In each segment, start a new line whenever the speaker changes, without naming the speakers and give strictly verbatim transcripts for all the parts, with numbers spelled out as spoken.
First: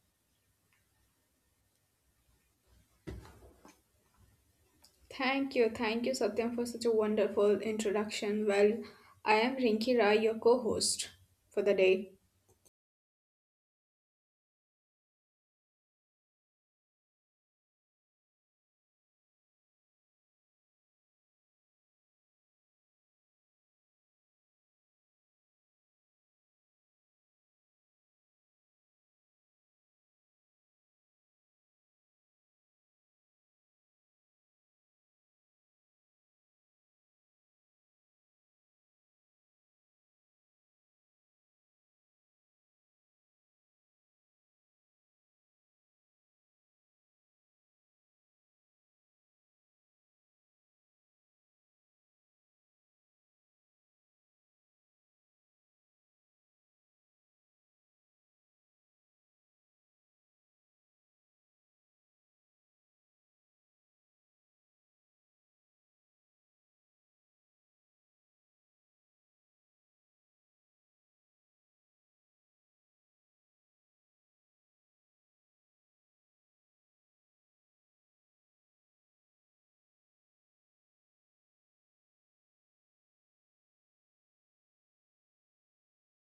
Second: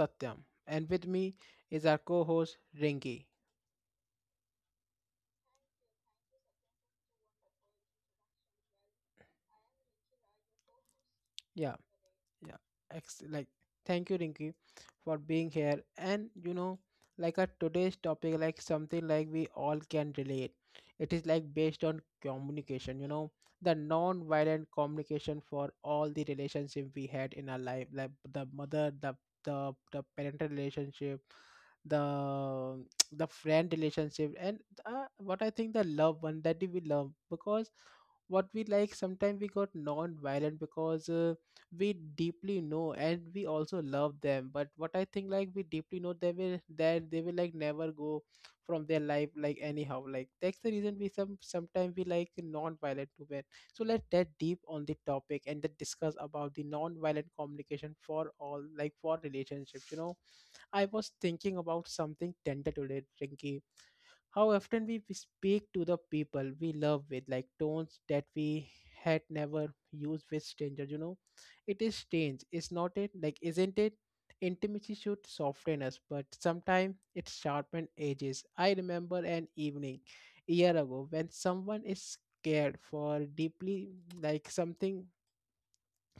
Satyam and with me is our co-host Rinki.
Thank you, thank you, Satyam, for such a wonderful introduction. Well, I am Rinki Rai, your co host for the
Yeah.
day.
yeah ex- like thank you Rinky for being here and you know like a today's topic like something like we all can relate it is like based on communication you know the non-violent communication for all the relationship we had in our life, like the mother, the the, the parental relationship, the the friend relationship, and uh, what I think the love one that we love. Because what we like sometimes we got non-violent, because uh, we deeply know and we also love them. But what I think, like we deeply know they will that they will like never go from their life, like anyhow, like that's the reason we some sometimes we like non-violent women. So let's get deep on the topic and then discuss about the non-violent communication for all, like for relationships you know I was thinking about something tender today, Rinky. How often we speak to the people we love with like tones that we had never used with strangers you know It is strange, it's not it like, isn't it? Intimacy should soften us, but sometimes it sharpens edges. I remember an evening a year ago when someone is scared for deeply, like something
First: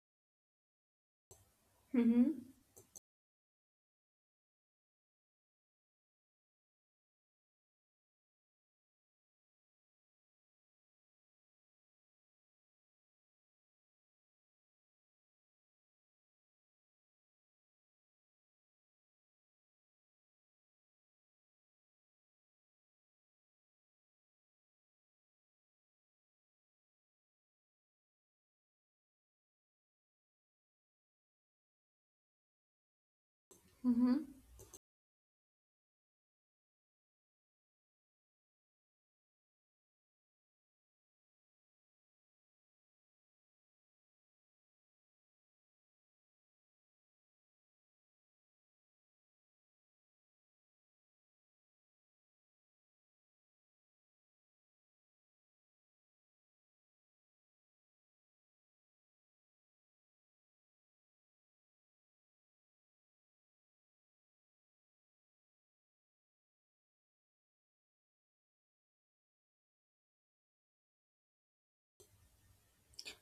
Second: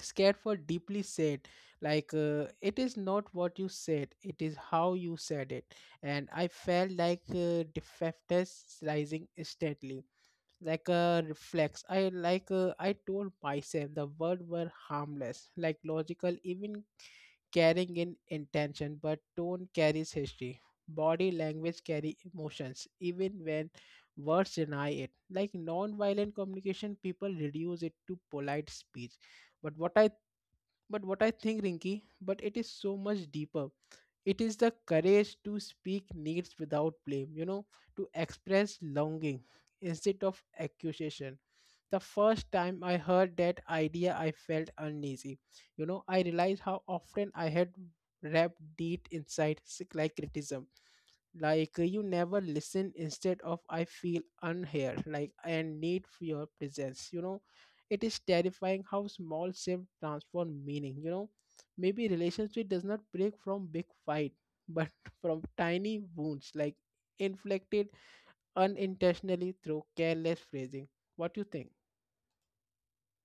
scared for deeply said, like uh,
Mm-hmm.
it is not what you said, it is how you said it. And I felt like uh, defectors rising steadily like a reflex. I like uh, i told myself the words were harmless, like logical even, carrying in intention. But tone carries history, body language carry emotions even when words deny it. Like non-violent communication, people reduce it to polite speech. But what i but what I think, Rinky, but it is so much deeper.
Mm-hmm.
It is the courage to speak needs without blame, you know, to express longing instead of accusation. The first time I heard that idea, I felt uneasy. You know, I realized how often I had wrapped deep inside, like criticism. Like uh, you never listen, instead of I feel unheard, like and need for your presence you know It is terrifying how small shift transform meaning you know Maybe relationship does not break from big fight, but from tiny wounds, like inflicted unintentionally through careless phrasing. What do you think?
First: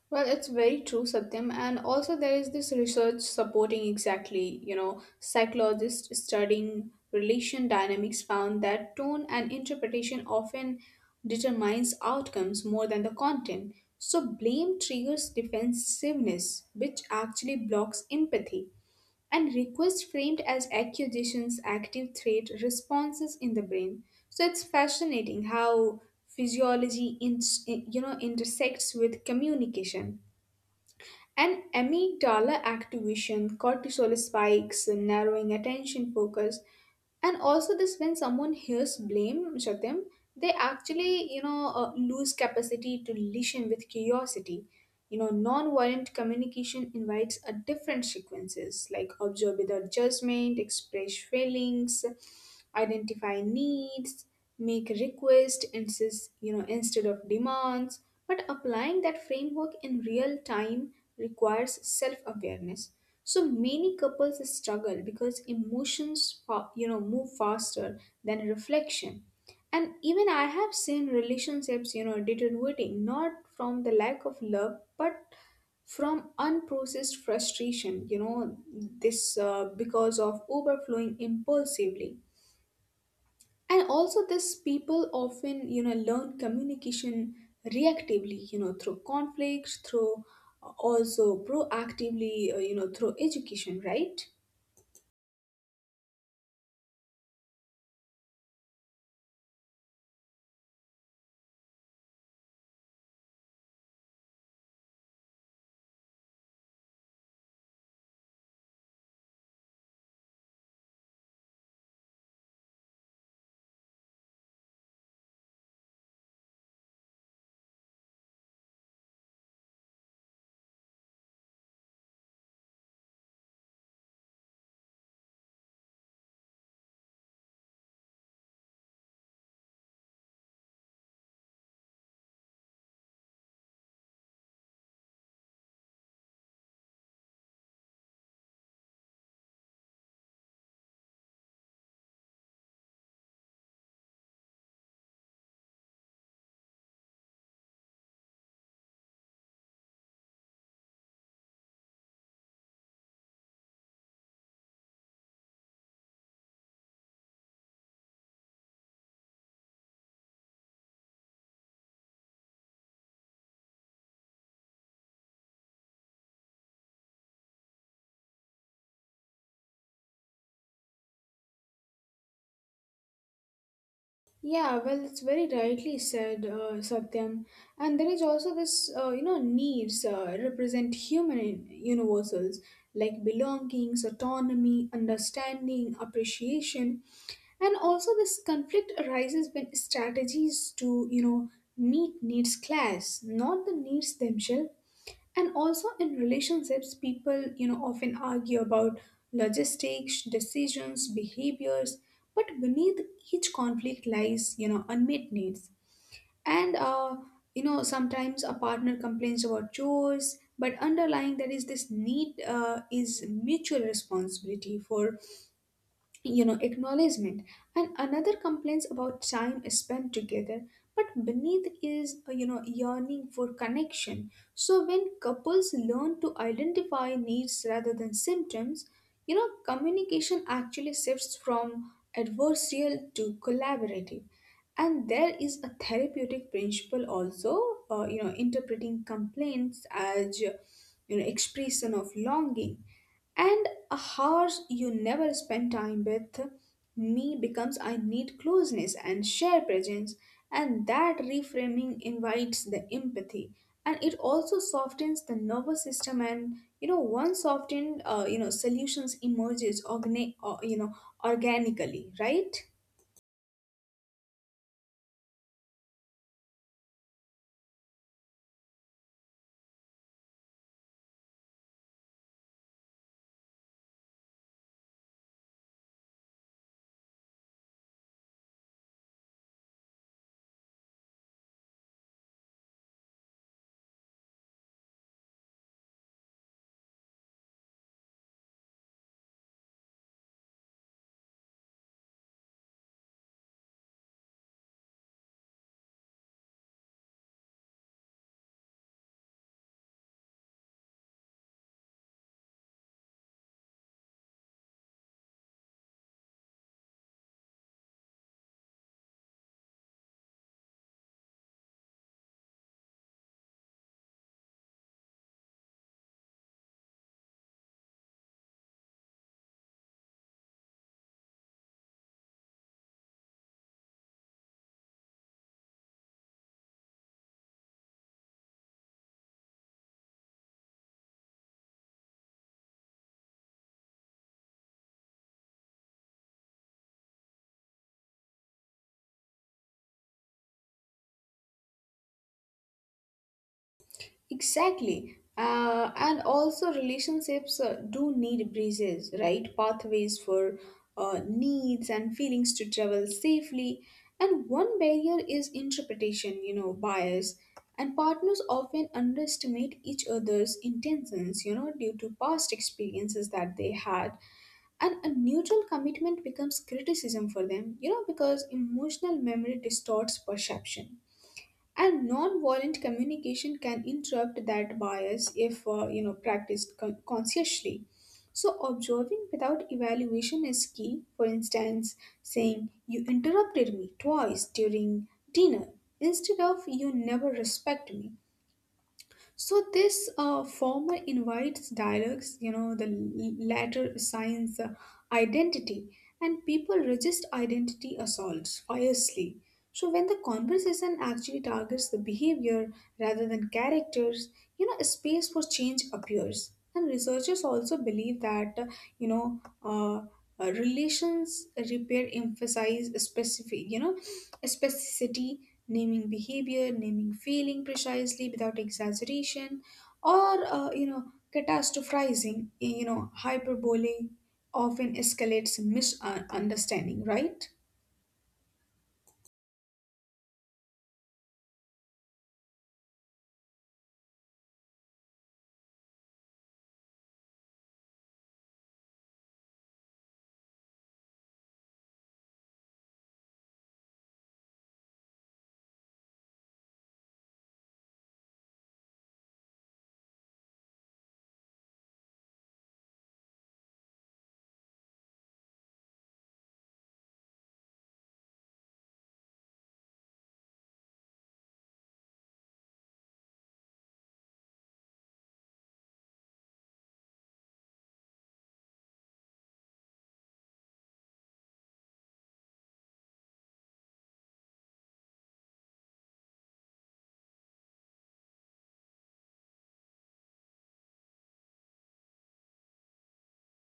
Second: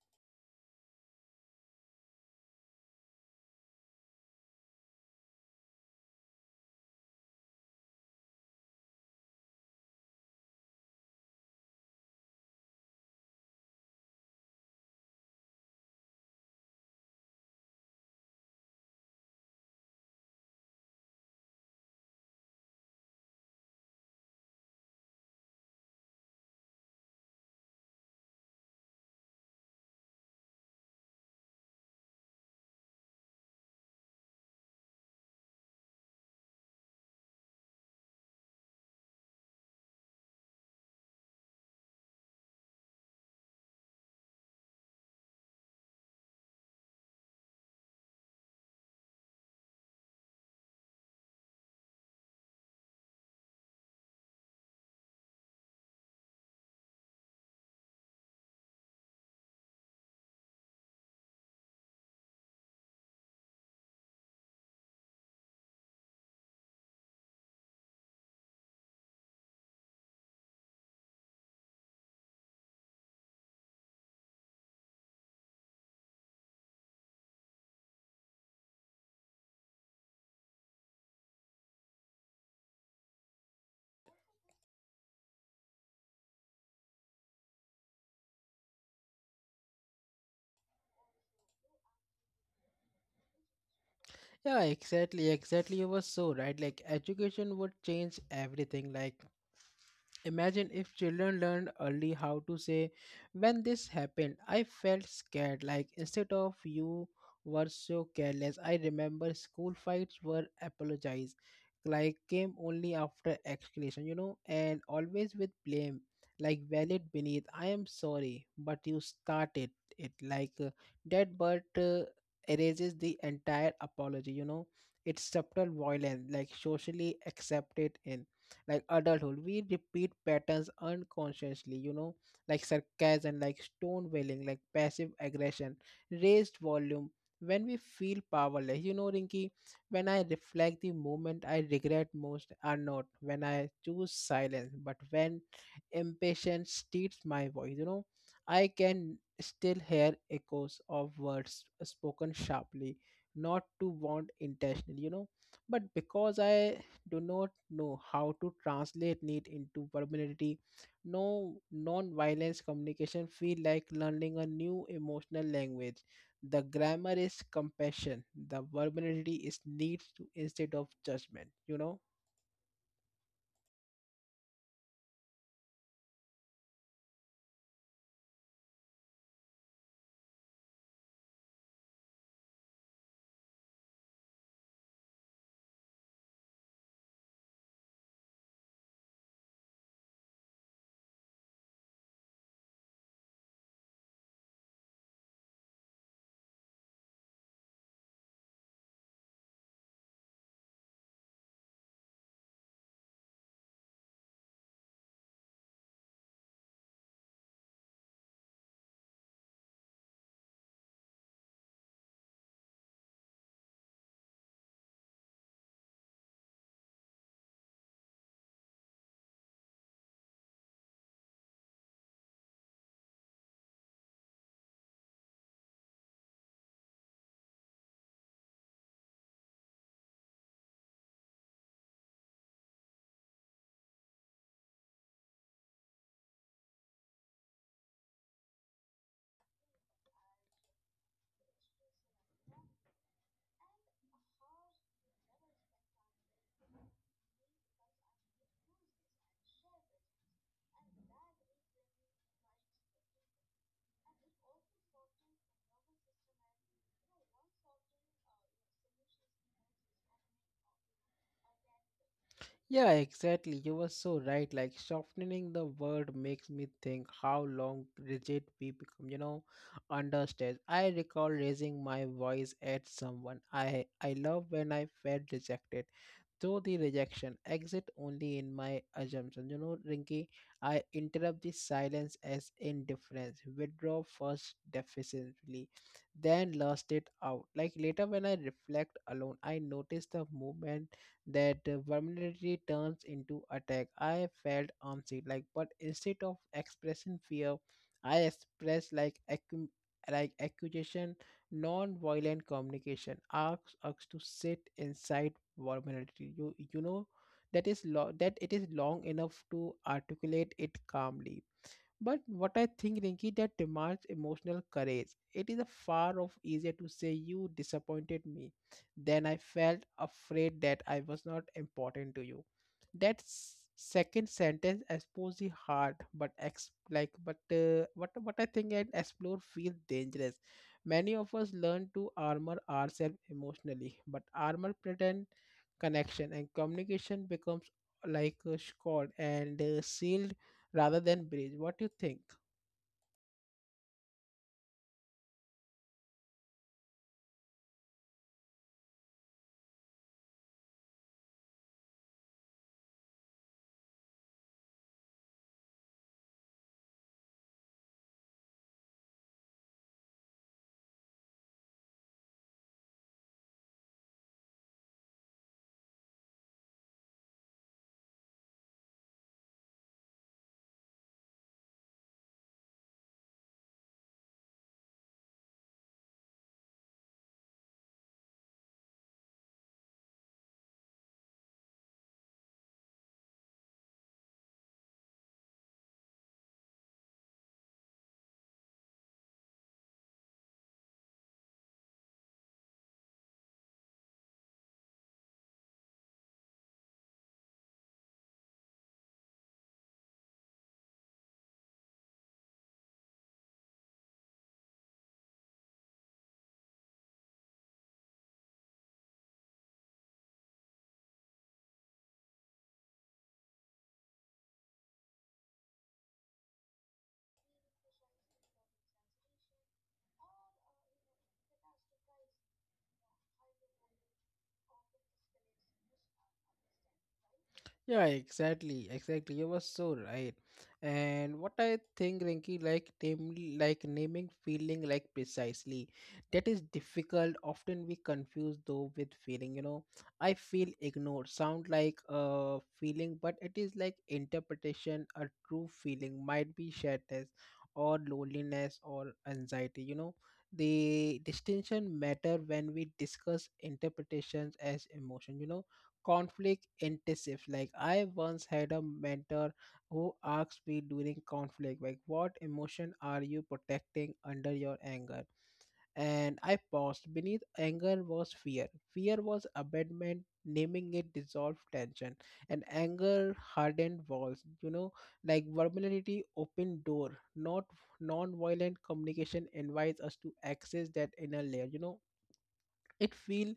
Well, it's very true, Satyam, and also there is this research supporting exactly, you know, psychologists studying relation dynamics found that tone and interpretation often determines outcomes more than the content. So, blame triggers defensiveness, which actually blocks empathy. And requests framed as accusations active threat responses in the brain, so it's fascinating how physiology in, you know intersects with communication and amygdala activation, cortisol spikes, narrowing attention focus. And also this, when someone hears blame, Shatim, they actually you know uh, lose capacity to listen with curiosity. You know, non-violent communication invites a different sequences like observe without judgment, express feelings, identify needs, make requests insist, you know, instead of demands. But applying that framework in real time requires self-awareness. So many couples struggle because emotions, fa- you know, move faster than reflection. And even I have seen relationships, you know, deteriorating not from the lack of love, but from unprocessed frustration, you know this uh, because of overflowing impulsively. And also this, people often you know learn communication reactively, you know through conflicts, through uh, also proactively, uh, you know through education, right?
Yeah, exactly, exactly. You were so right. Like education would change everything. Like imagine if children learned early how to say, when this happened I felt scared, like instead of you were so careless. I remember school fights were apologized, like came only after explanation, you know, and always with blame, like valid beneath. I am sorry, but you started it. Like uh, that but uh, erases the entire apology, you know. It's subtle violence, like socially accepted. In like adulthood we repeat patterns unconsciously, you know, like sarcasm, like stone wailing, like passive aggression, raised volume, when we feel powerless, you know, Rinky. When I reflect, the moment I regret most are not when I choose silence, but when impatience steals my voice, you know. I can still hear echoes of words spoken sharply, not to want intentionally, you know, but because I do not know how to translate need into permanency. No, non-violence communication feel like learning a new emotional language. The grammar is compassion, the verbality is needs to instead of judgment, you know.
Yeah, well, it's very rightly said, uh, Satyam. And there is also this, uh, you know, needs uh, represent human in- universals like belongings, autonomy, understanding, appreciation. And also this conflict arises when strategies to, you know, meet needs clash, not the needs themselves. And also in relationships, people you know often argue about logistics, decisions, behaviors, but beneath each conflict lies, you know unmet needs. And uh, you know sometimes a partner complains about chores, but underlying, there is this need, uh, is mutual responsibility for, you know acknowledgement. And another complains about time spent together, but beneath is, uh, you know yearning for connection. So when couples learn to identify needs rather than symptoms, you know communication actually shifts from adversarial to collaborative. And there is a therapeutic principle also, uh, you know interpreting complaints as, uh, you know expression of longing. And hours you never spend time with me becomes, I need closeness and share presence, and that reframing invites the empathy, and it also softens the nervous system. And you know once softened uh, you know solutions emerges organic uh, you know organically, right?
Yeah, exactly. You were so right. Like softening the word makes me think how long rigid we become, you know, under stress. I recall raising my voice at someone I I love when I felt rejected. Though the rejection exit only in my assumption. You know, Rinky, I interrupt the silence as indifference, withdraw first defensively, then lost it out. Like later when I reflect alone, I notice the movement that uh, vulnerability turns into attack. I felt armsy, like, but instead of expressing fear, I expressed like accu- like accusation. Non-violent communication asks us to sit inside vulnerability. You you know, that is lo- that it is long enough to articulate it calmly. But what I think, Rinki, that demands emotional courage. It is a far off easier to say you disappointed me than I felt afraid that I was not important to you. That s- second sentence exposes the heart, but ex- like but uh, what what I think and explore feels dangerous. Many of us learn to armor ourselves emotionally, but armor pretend connection and communication becomes like a sword and uh, sealed rather than bridge. What do you think?
Exactly. Uh, and also, relationships uh, do need bridges, right? Pathways for uh, needs and feelings to travel safely. And one barrier is interpretation, you know, bias. And partners often underestimate each other's intentions, you know, due to past experiences that they had. And a neutral commitment becomes criticism for them, you know, because emotional memory distorts perception. And non-violent communication can interrupt that bias if, uh, you know practiced con- consciously. So observing without evaluation is key. For instance, saying, "You interrupted me twice during dinner," instead of, "You never respect me." So this, uh, former invites dialogues, you know, the l- latter assigns uh, identity, and people resist identity assaults fiercely. So when the conversation actually targets the behavior rather than characters, you know, a space for change appears. And researchers also believe that, uh, you know, uh, uh, relations repair emphasize specific, you know, specificity, naming behavior, naming feeling precisely without exaggeration, or, uh, you know, catastrophizing, you know, hyperbole often escalates misunderstanding, right?
Yeah, exactly, exactly. You were so right. And what I think, Rinky, like name, like naming feeling, like precisely, that is difficult. Often we confuse though with feeling. You know, I feel ignored, sound like a feeling, but it is like interpretation. A true feeling might be sadness, or loneliness, or anxiety. You know, the distinction matter when we discuss interpretations as emotion. You know, conflict intensive. Like I once had a mentor who asked me during conflict, like, what emotion are you protecting under your anger? And I paused. Beneath anger was fear. Fear was abandonment. Naming it dissolved tension, and anger hardened walls. You know, like vulnerability opened door. Not non-violent communication invites us to access that inner layer. You know, it feel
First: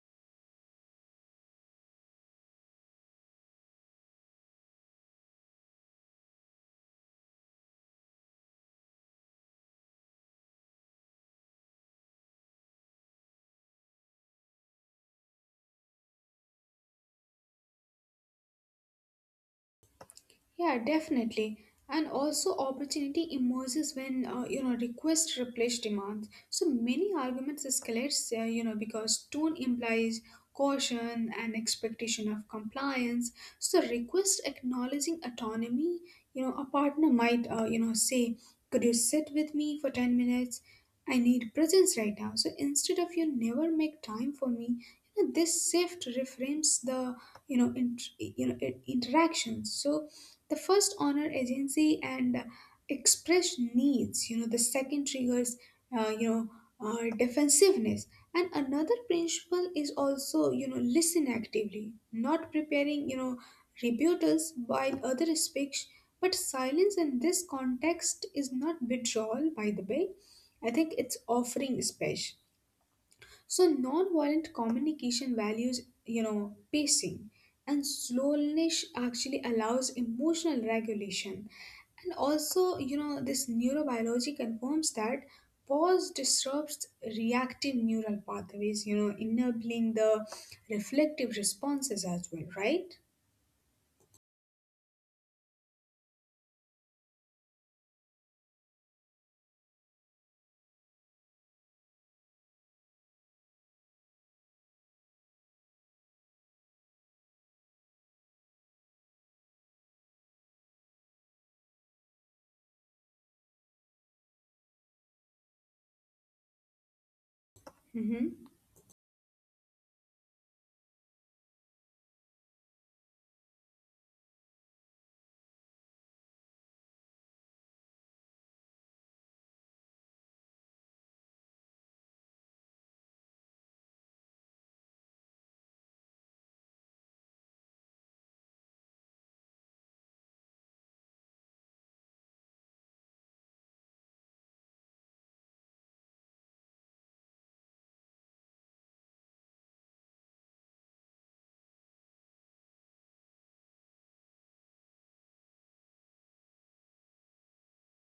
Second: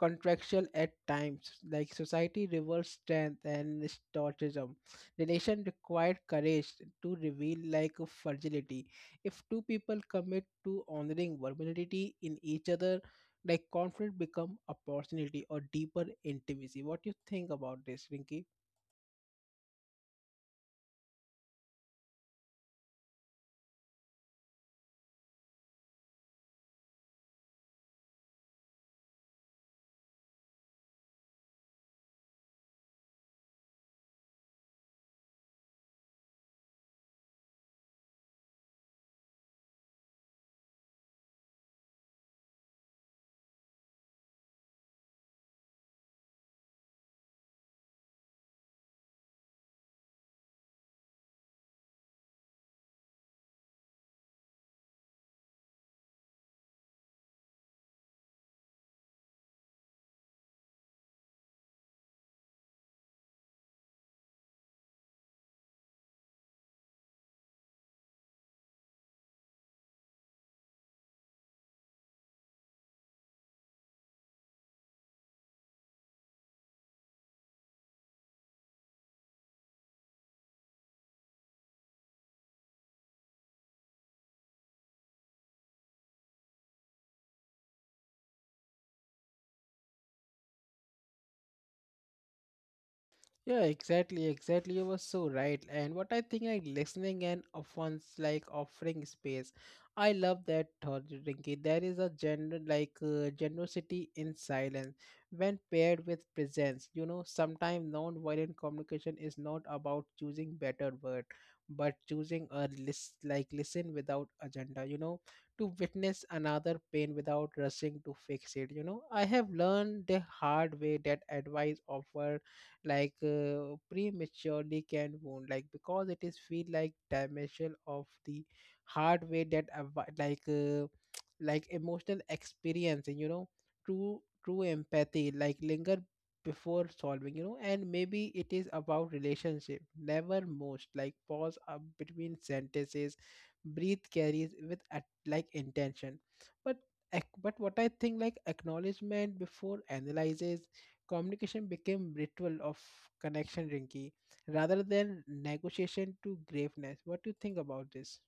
contractual at times. Like society rewards strength and stoicism, relation required courage to reveal like a fragility. If two people commit to honoring vulnerability in each other, like conflict become opportunity or deeper intimacy. What you think about this, Rinki?
Yeah, definitely. And also, opportunity emerges when, uh, you know requests replace demands. So many arguments escalate, uh, you know, because tone implies caution and expectation of compliance. So request acknowledging autonomy. You know, a partner might, uh, you know say, "Could you sit with me for ten minutes? I need presence right now." So instead of, "You never make time for me," you know, this shift reframes the, you know int- you know i- interactions. So the first honor agency and, uh, express needs, you know the second triggers uh, you know uh, defensiveness. And another principle is also, you know listen actively, not preparing, you know rebuttals while other speaks. But silence in this context is not withdrawal, by the way. I think it's offering space. So non-violent communication values, you know, pacing, and slowness actually allows emotional regulation. And also, you know, this neurobiology confirms that pause disrupts reactive neural pathways, you know, enabling the reflective responses as well, right?
Yeah, exactly, exactly. You were so right. And what I think like listening and offense, like offering space. I love that thought, Rinki. There is a gender like uh, generosity in silence when paired with presence. You know, sometimes non-violent communication is not about choosing better word, but choosing a list, like listen without agenda. You know, to witness another pain without rushing to fix
Mm-hmm.
it. You know, I have learned the hard way that advice offer like uh, prematurely can wound, like because it is feel like dimension of the hard way that avo- like uh, like emotional experience, you know. True true empathy like linger before solving, you know. And maybe it is about relationship never most, like pause up between sentences, breathe carries with at like intention, but ac- but what I think, like acknowledgement before analysis. Communication became ritual of connection, Rinky, rather than negotiation to graveness. What do you think about this?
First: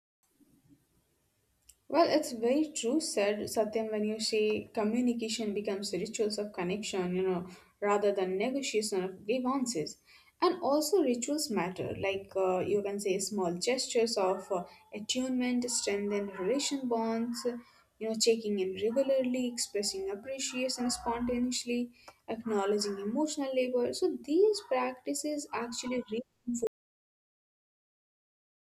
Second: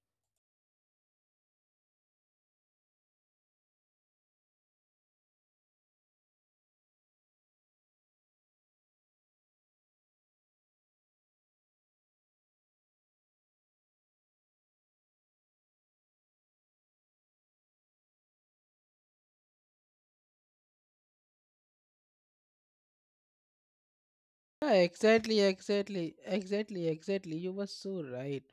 Well, it's very true, said Satyam, when you say communication becomes rituals of connection, you know, rather than negotiation of grievances. And also, rituals matter, like uh, you can say small gestures of, uh, attunement, strengthen relation bonds, you know, checking in regularly, expressing appreciation spontaneously, acknowledging emotional labor. So these
Yeah,
practices
exactly,
actually, re-
exactly, exactly, exactly. You were so right.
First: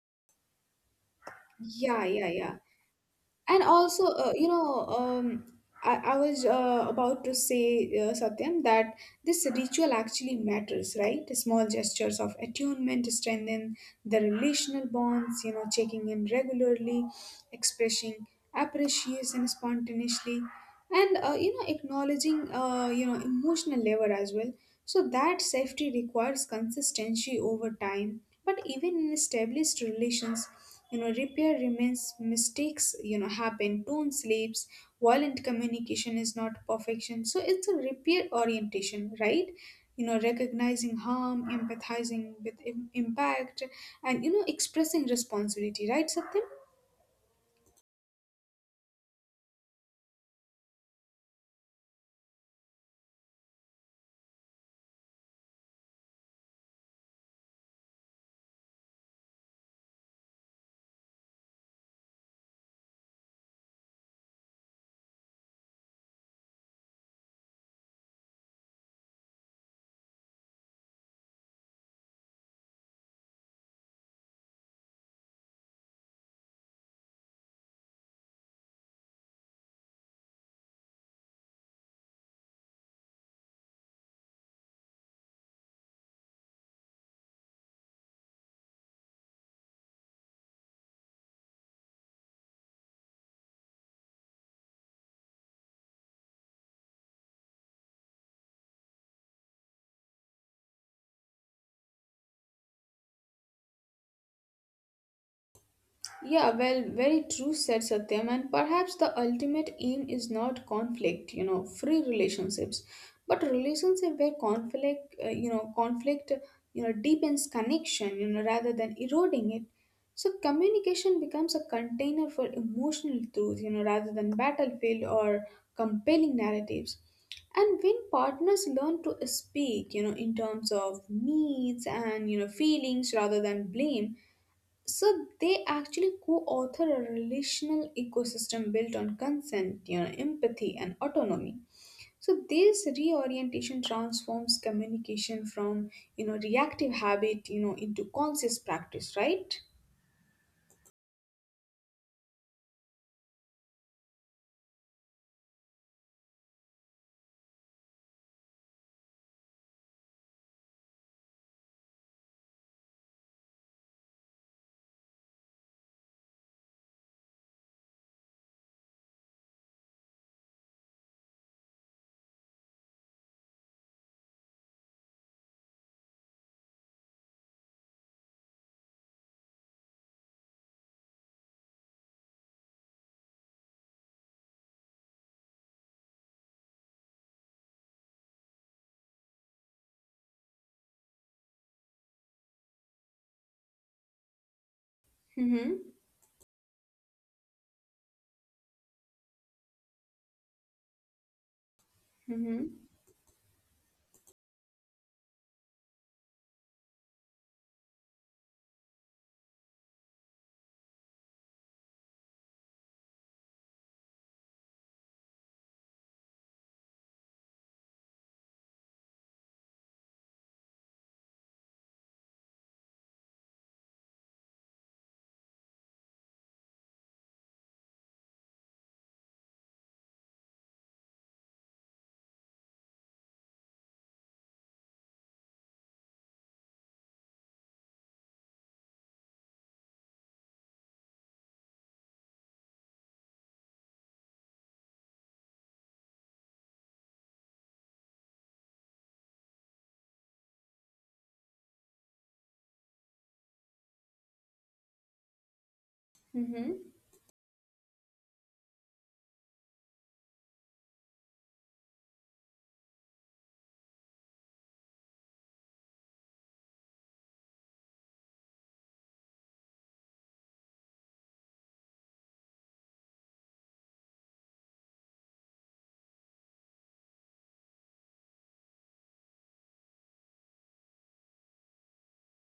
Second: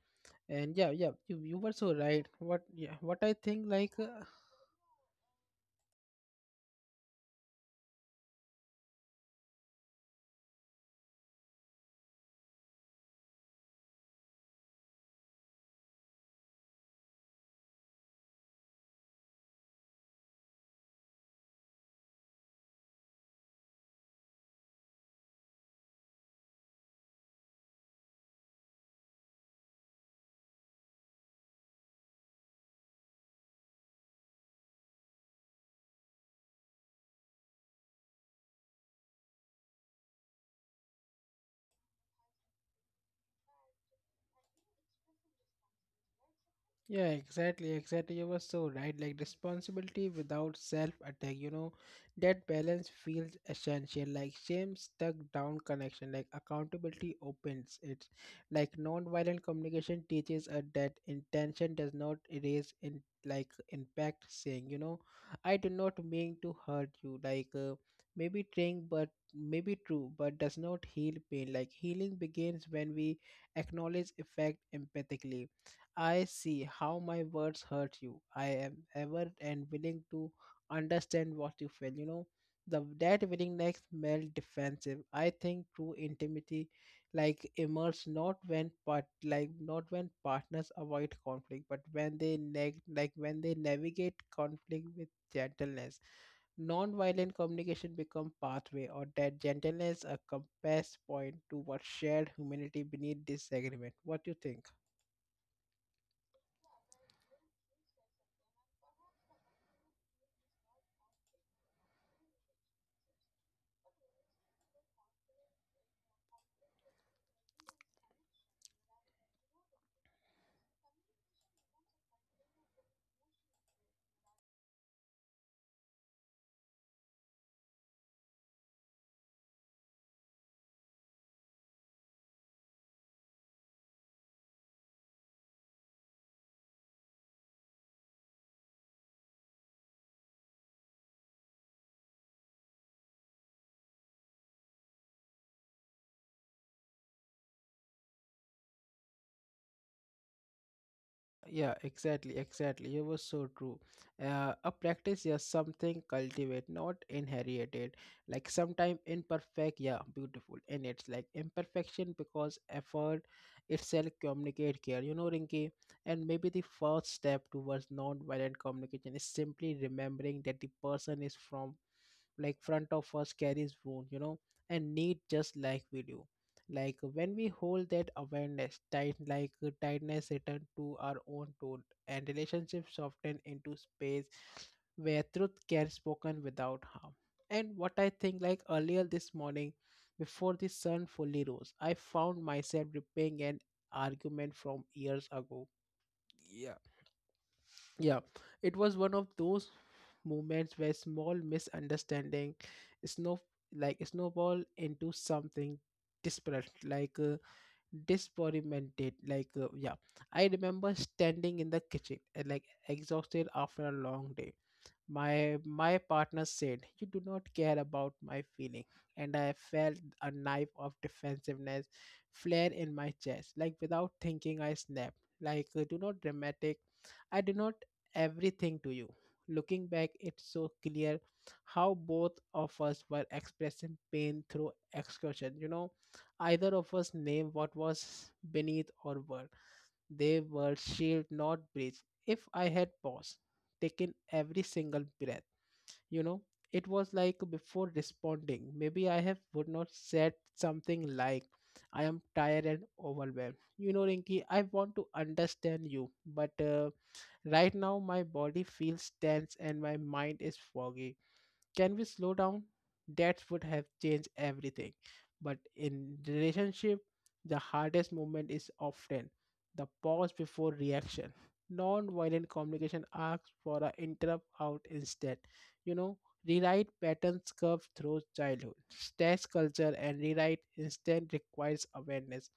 And yeah, yeah, you, you were so
yeah,
right.
yeah, yeah.
What, yeah, what I
and
think like
also
uh,
uh, you know um, I, I was uh, about to say, uh, Satyam, that this ritual actually matters, right? Small gestures of attunement strengthen the relational bonds, you know checking in regularly, expressing appreciation spontaneously, and, uh, you know acknowledging, uh, you know emotional labor as well. So that safety requires consistency over time. But even in established relations, you know repair remains. Mistakes, you know happen. Tone slips. Violent communication is not perfection, so it's a repair orientation, right? You know, recognizing harm, empathizing with im- impact, and, you know expressing responsibility, right, Satyam?
yeah, exactly, exactly. You were so right. Like responsibility without self attack, you know, that balance feels essential. Like shame stuck down connection, like accountability opens it. Like non-violent communication teaches us that intention does not erase in like impact, saying, you know, I do not mean to hurt you. Like uh, maybe trying, but maybe true, but does not heal pain. Like healing begins when we acknowledge effect empathically. I see how my words hurt you. I am ever and willing to understand what you feel. You know, the that willingness melt defensive. I think true intimacy like emerges not when part like not when partners avoid conflict, but when they neg- like when they navigate conflict with gentleness. Non-violent communication become pathway or that gentleness, a compass point towards shared humanity beneath disagreement. What do you think?
Yeah, well, very true, said Satyam. And perhaps the ultimate aim is not conflict, you know, free relationships, but relationship where conflict, uh, you know, conflict, you know, deepens connection, you know, rather than eroding it. So communication becomes a container for emotional truth, you know, rather than battlefield or compelling narratives. And when partners learn to speak, you know, in terms of needs and, you know, feelings rather than blame, so they actually co-author a relational ecosystem built on consent, you know, empathy and autonomy. So this reorientation transforms communication from, you know, reactive habit, you know, into conscious practice, right?
Yeah, exactly, exactly. It was so true. Uh, a practice, yeah, something cultivate, not inherited. Like sometime imperfect, yeah, beautiful. And it's like imperfection because effort itself communicate care. You know, Rinki, and maybe the first step towards non-violent communication is simply remembering that the person is from like front of us carries wound, you know, and need just like we do. Like when we hold that awareness tight, like uh, tightness return to our own tone, and relationships soften into space where truth can spoken without harm. And what I think, like earlier this morning before the sun fully rose, I found myself repaying an argument from years ago.
Mm-hmm.
Yeah. Yeah, it was one of those moments where small misunderstanding
Mm-hmm.
snow like snowball into something disparate, like uh, disparamented. Like uh, yeah, I remember standing in the kitchen, uh, like exhausted after a long day. My my partner said, "You do not care about my feeling," and I felt a knife of defensiveness flare in my chest. Like without thinking, I snapped. Like uh, do not dramatic. I do not everything to you. Looking back, it's so clear how both of us were expressing pain through excursion. You know, either of us named what was beneath our world. They were shield, not bridge. If I had paused, taken every single breath, you know, it was like before responding. Maybe I have would not said something like, I am tired and overwhelmed. You know, Rinki, I want to understand you, but
Mm-hmm.
uh, right now my body feels tense and my mind is foggy. Can we slow down? That would have changed everything. But in relationship, the hardest moment is often the pause before reaction. Non-violent communication asks for an interrupt out instead. You know, rewrite patterns curved through childhood. Stress culture and rewrite instead requires awareness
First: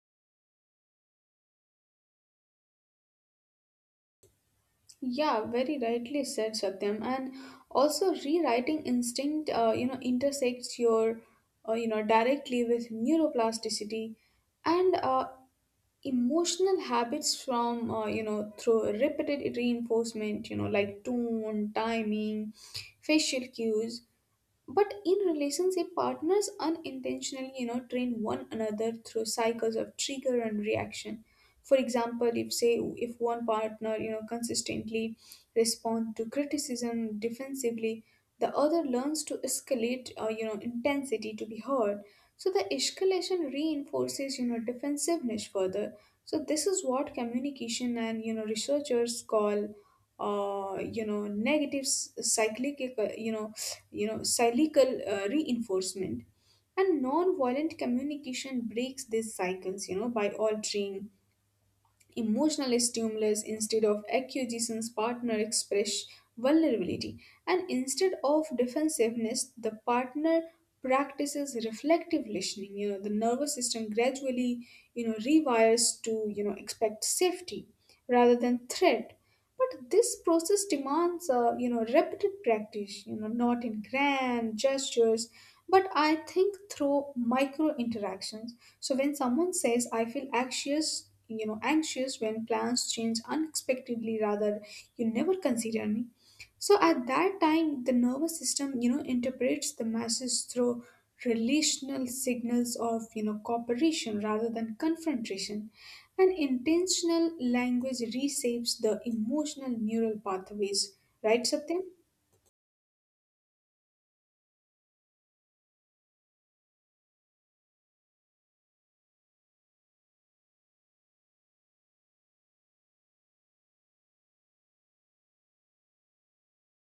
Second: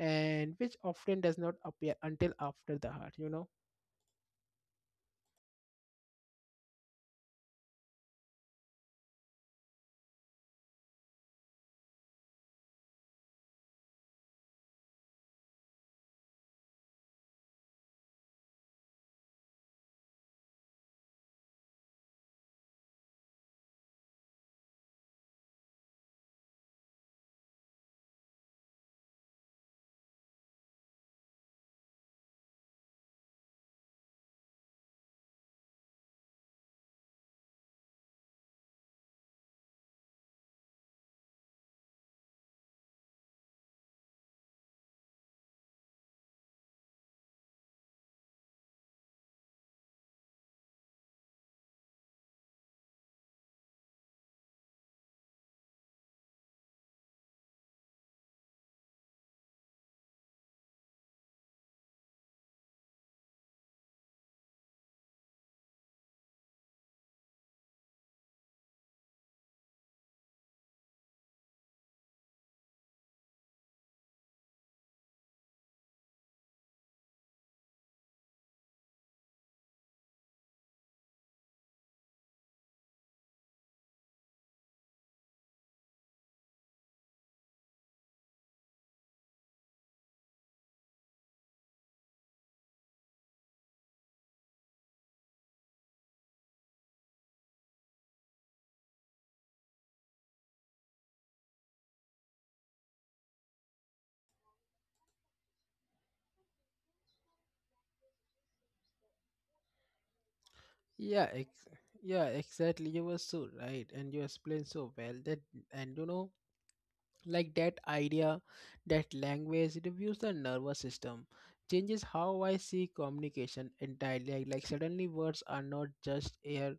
and which often does not appear until after the heart, you know.
Yeah, very rightly said, Satyam. And also rewriting instinct, uh, you know, intersects your, uh, you know, directly with neuroplasticity and, uh, emotional habits from, uh, you know through repeated reinforcement, you know like tone, timing, facial cues. But in relationship, partners unintentionally, you know train one another through cycles of trigger and reaction. For example, if say if one partner, you know consistently respond to criticism defensively, the other learns to escalate, uh, you know intensity to be heard. So the escalation reinforces, you know defensiveness further. So this is what communication and, you know researchers call, uh, you know negative s- cyclic uh, you know you know, cyclical, uh, reinforcement. And non-violent communication breaks these cycles, you know, by altering emotional stimulus. Instead of accusations, partner express vulnerability, and instead of defensiveness, the partner practices reflective listening. You know, the nervous system gradually, you know rewires to, you know expect safety rather than threat. But this process demands, uh, you know repeated practice, you know not in grand gestures, but I think through micro interactions. So when someone says, "I feel anxious," you know, anxious when plans change unexpectedly, rather, "You never consider me." So at that time, the nervous system, you know, interprets the message through relational signals of, you know, cooperation rather than confrontation. And intentional language reshapes the emotional neural pathways,
Yeah,
right,
ex-
Satyam?
yeah, exactly. You were so right, and you explained so well that, and you know, like that idea, that language reviews the nervous system, changes how I see communication entirely. Like, like suddenly words are not just air,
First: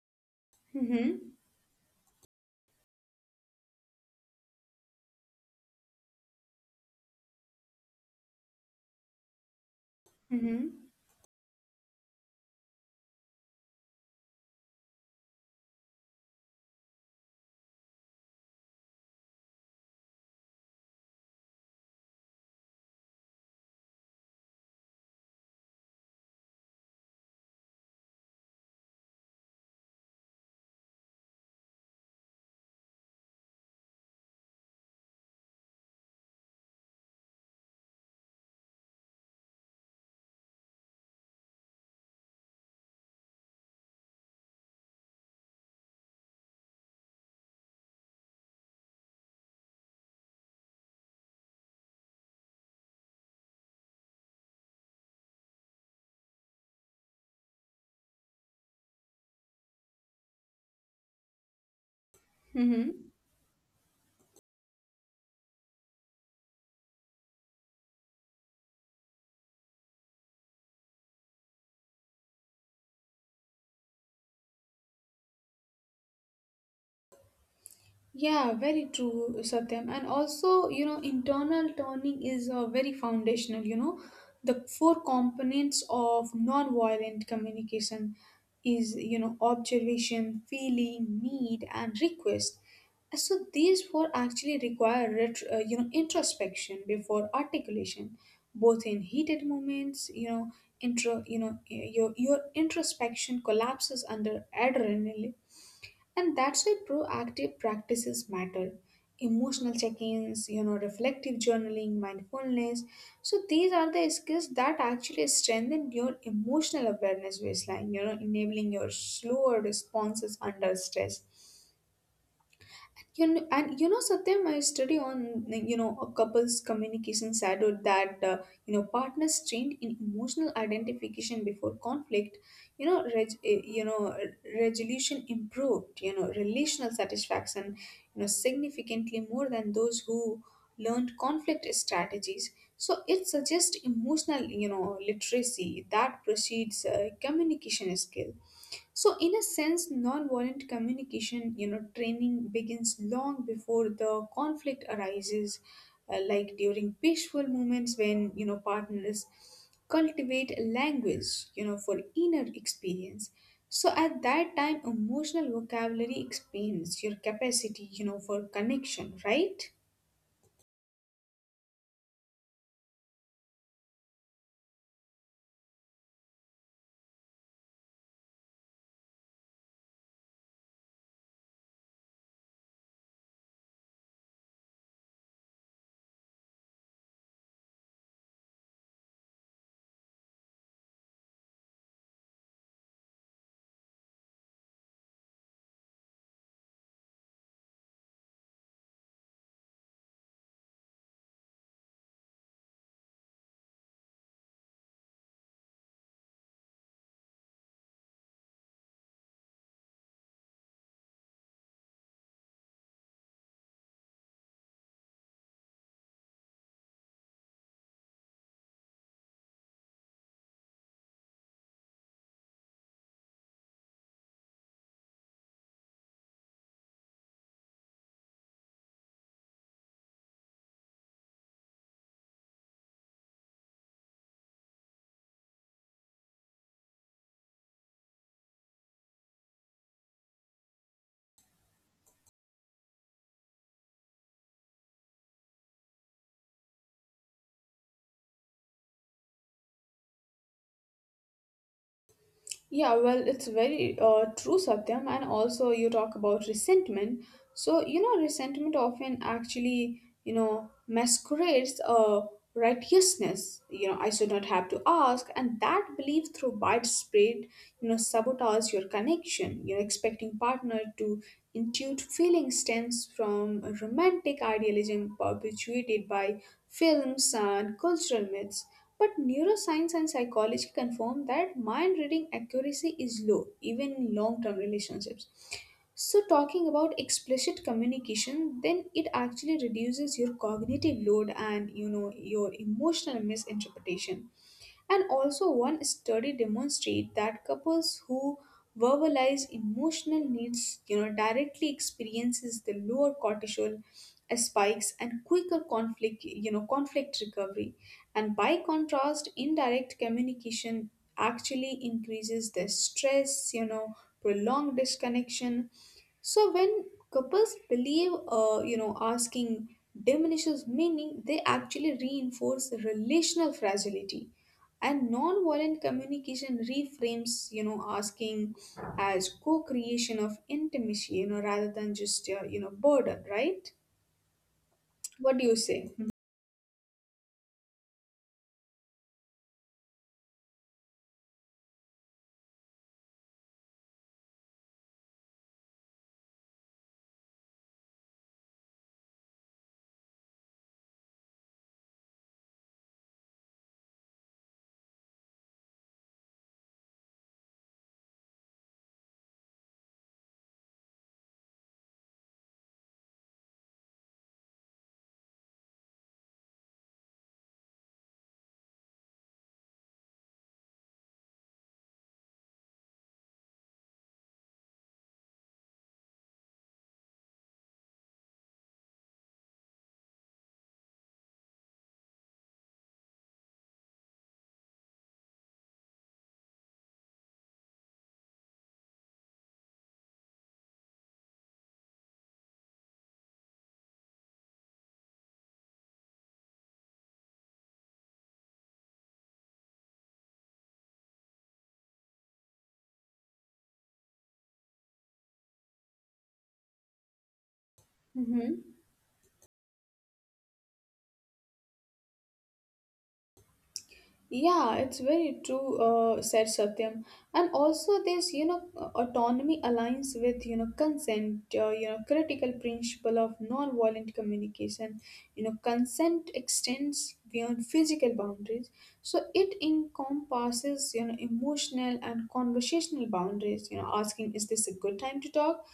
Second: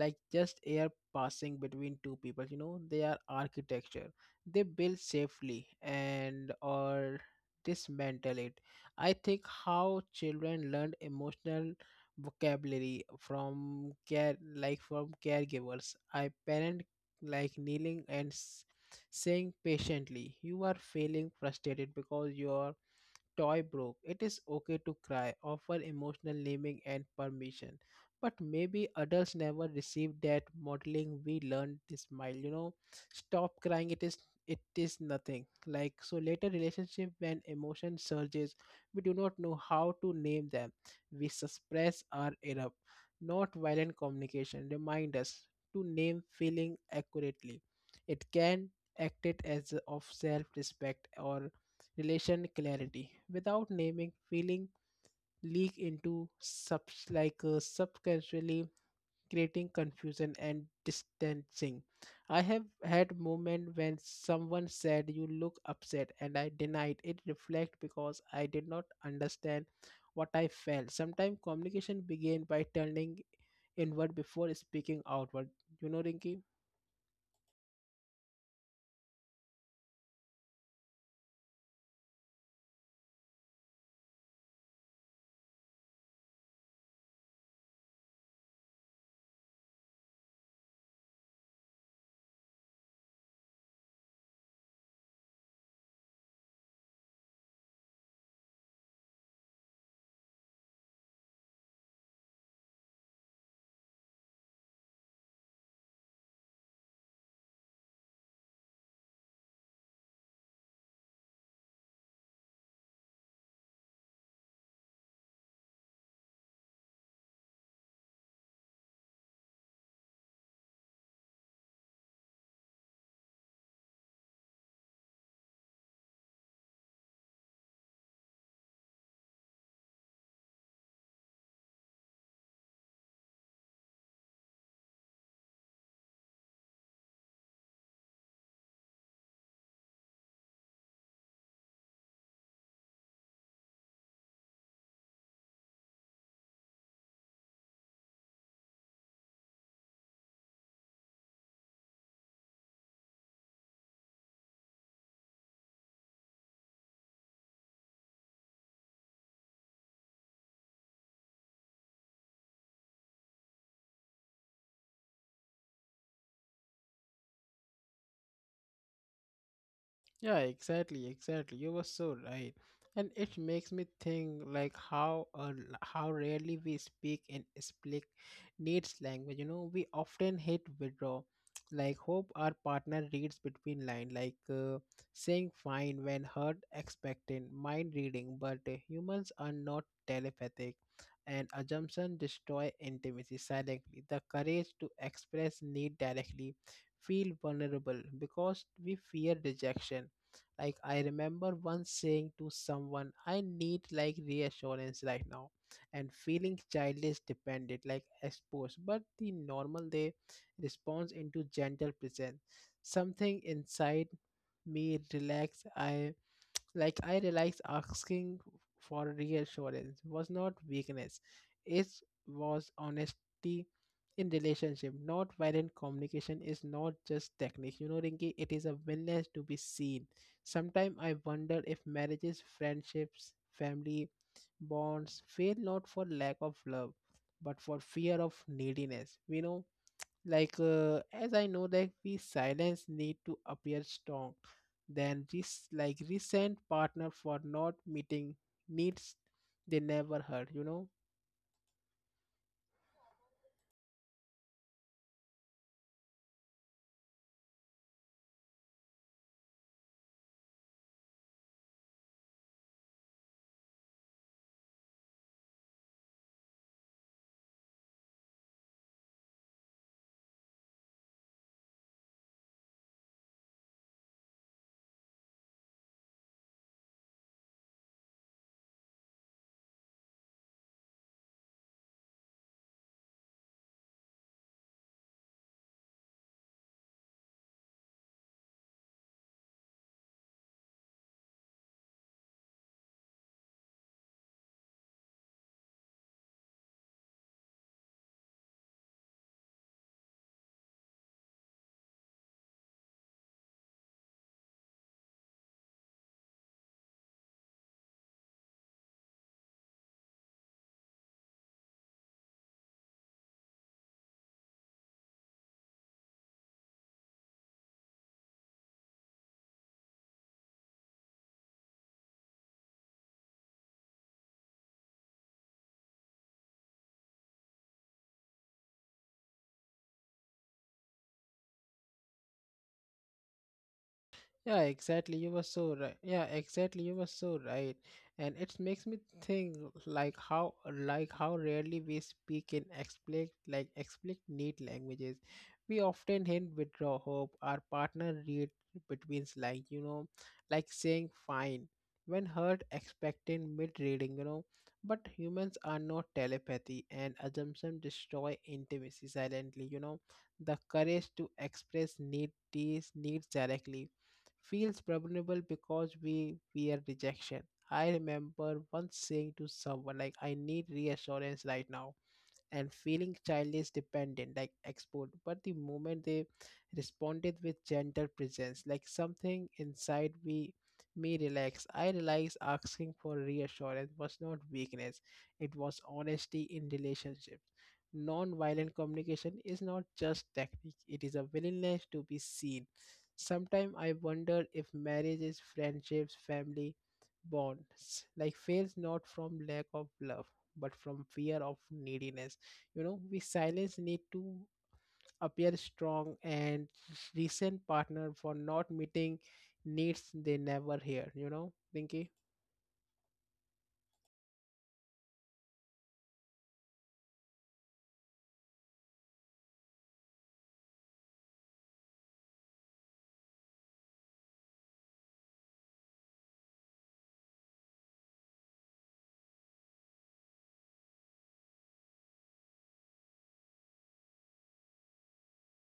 like just air
Mm-hmm.
passing between two people. You know, they are architecture. They build safely and or dismantle it. I think how
Mm-hmm.
children learn emotional vocabulary from care, like from caregivers. I parent like kneeling and s- saying patiently you are feeling frustrated because your toy broke, it is okay to cry, offer emotional naming and permission. But maybe adults never received that modeling. We learned to smile, you know. Stop crying, it is it is nothing. Like, so later relationship when emotion surges, we do not know how to name them. We suppress or erupt. Not violent communication. Remind us to name feeling accurately. It can acted as of self-respect or relation clarity without naming feeling leak into sub, like uh, subcasually creating confusion and distancing. I have
Mm-hmm.
had moment when someone said you look upset and I denied it reflect because I did not understand what I felt. Sometimes communication began by turning inward before speaking outward, you know, Rinki.
Yeah, very true, Satyam. And also, you know, internal turning is, uh, very foundational, you know. The four components of non-violent communication is, you know, observation, feeling, need, and request. So these four actually require, ret- uh, you know, introspection before articulation, both in heated moments. You know, intro, you know, your your introspection collapses under adrenaline, and that's why proactive practices matter. Emotional check ins, you know, reflective journaling, mindfulness. So these are the skills that actually strengthen your emotional awareness baseline, you know, enabling your slower responses under stress. You know, and you know, Satyam, I study on like, you know a couple's communication shadowed that, uh, you know partners trained in emotional identification before conflict, You know, reg, eh, you know r- resolution improved, You know, relational satisfaction, You know, significantly more than those who learned conflict strategies. So it suggests emotional, you know literacy that precedes, uh, communication skill. So, in a sense, nonviolent communication, you know, training begins long before the conflict arises, uh, like during peaceful moments when, you know, partners cultivate a language, you know, for inner experience. So, at that time, emotional vocabulary expands your capacity, you know, for connection, right?
Yeah, exactly, exactly. You were so right. And it makes me think like how uh, l- how rarely we speak and speak needs language. You know, we often hit withdraw. Like hope our partner reads between line, like uh, saying fine when heard expectant, mind reading. But uh, humans are not telepathic, and assumption destroy intimacy silently. The courage to express need directly, feel vulnerable because we fear rejection. Like I remember once saying to someone, I need like reassurance right now and feeling childish dependent, like exposed. But the normal day responds into gentle presence. Something inside me relaxed. I like I realized asking for reassurance was not weakness. It was honesty in relationship. Not violent communication is not just technique. You know, Rinki, it is a willingness to be seen. Sometimes I wonder if marriages, friendships, family bonds fail not for lack of love, but for fear of neediness. We know like uh, as I know, like, we silence need to appear strong, then this like recent partner for not meeting needs they never heard, you know.
Yeah, well, it's very uh, true, Satyam. And also, you talk about resentment. So, you know, resentment often actually, you know, masquerades, uh, righteousness. You know, I should not have to ask. And that belief through widespread, you know, sabotage your connection. You're expecting partner to intuit feeling stems from romantic idealism perpetuated by films and cultural myths, but neuroscience and psychology confirm that mind reading accuracy is low, even in long term relationships. So, talking about explicit communication, then it actually reduces your cognitive load and you know your emotional misinterpretation. And also, one study demonstrates that couples who verbalize emotional needs, you know, directly experiences the lower cortisol spikes and quicker conflict, you know, conflict recovery. And by contrast, indirect communication actually increases the stress, you know, prolonged disconnection. So when couples believe, uh, you know, asking diminishes meaning, they actually reinforce relational fragility, and non-violent communication reframes you know asking as co-creation of intimacy, you know rather than just uh, you know burden, right?
Yeah, exactly.
What
You
do
were
you
so
say?
right. Yeah, exactly. You were so right. And it makes me think like how like how rarely we speak in explicit, like explicit need languages. We often hint withdraw hope. Our partner read between lines, you know, like saying fine when heard expecting mid reading, you know. But humans are not telepathy and assumption destroy intimacy silently, you know. The courage to express need, these needs directly, feels vulnerable because we fear rejection. I remember once saying to someone, like, I need reassurance right now and feeling childish dependent like export, but the moment they responded with gentle presence, like something inside me me relax. I realized asking for reassurance was not weakness. It was honesty in relationships. Non-violent communication is not just technique, it is a willingness to be seen. Sometimes I wonder if marriages, friendships, family bonds like fails not from lack of love, but from fear of neediness. You know, we silence need to appear strong and recent partner for
Hmm.
not meeting needs they never hear, you know, Pinky?
Yeah, it's very true, uh, said Satyam. And also, this, you know autonomy aligns with you know consent, uh, you know critical principle of non-violent communication. You know, consent extends beyond physical boundaries, so it encompasses you know emotional and conversational boundaries. You know, asking, is this a good time to talk?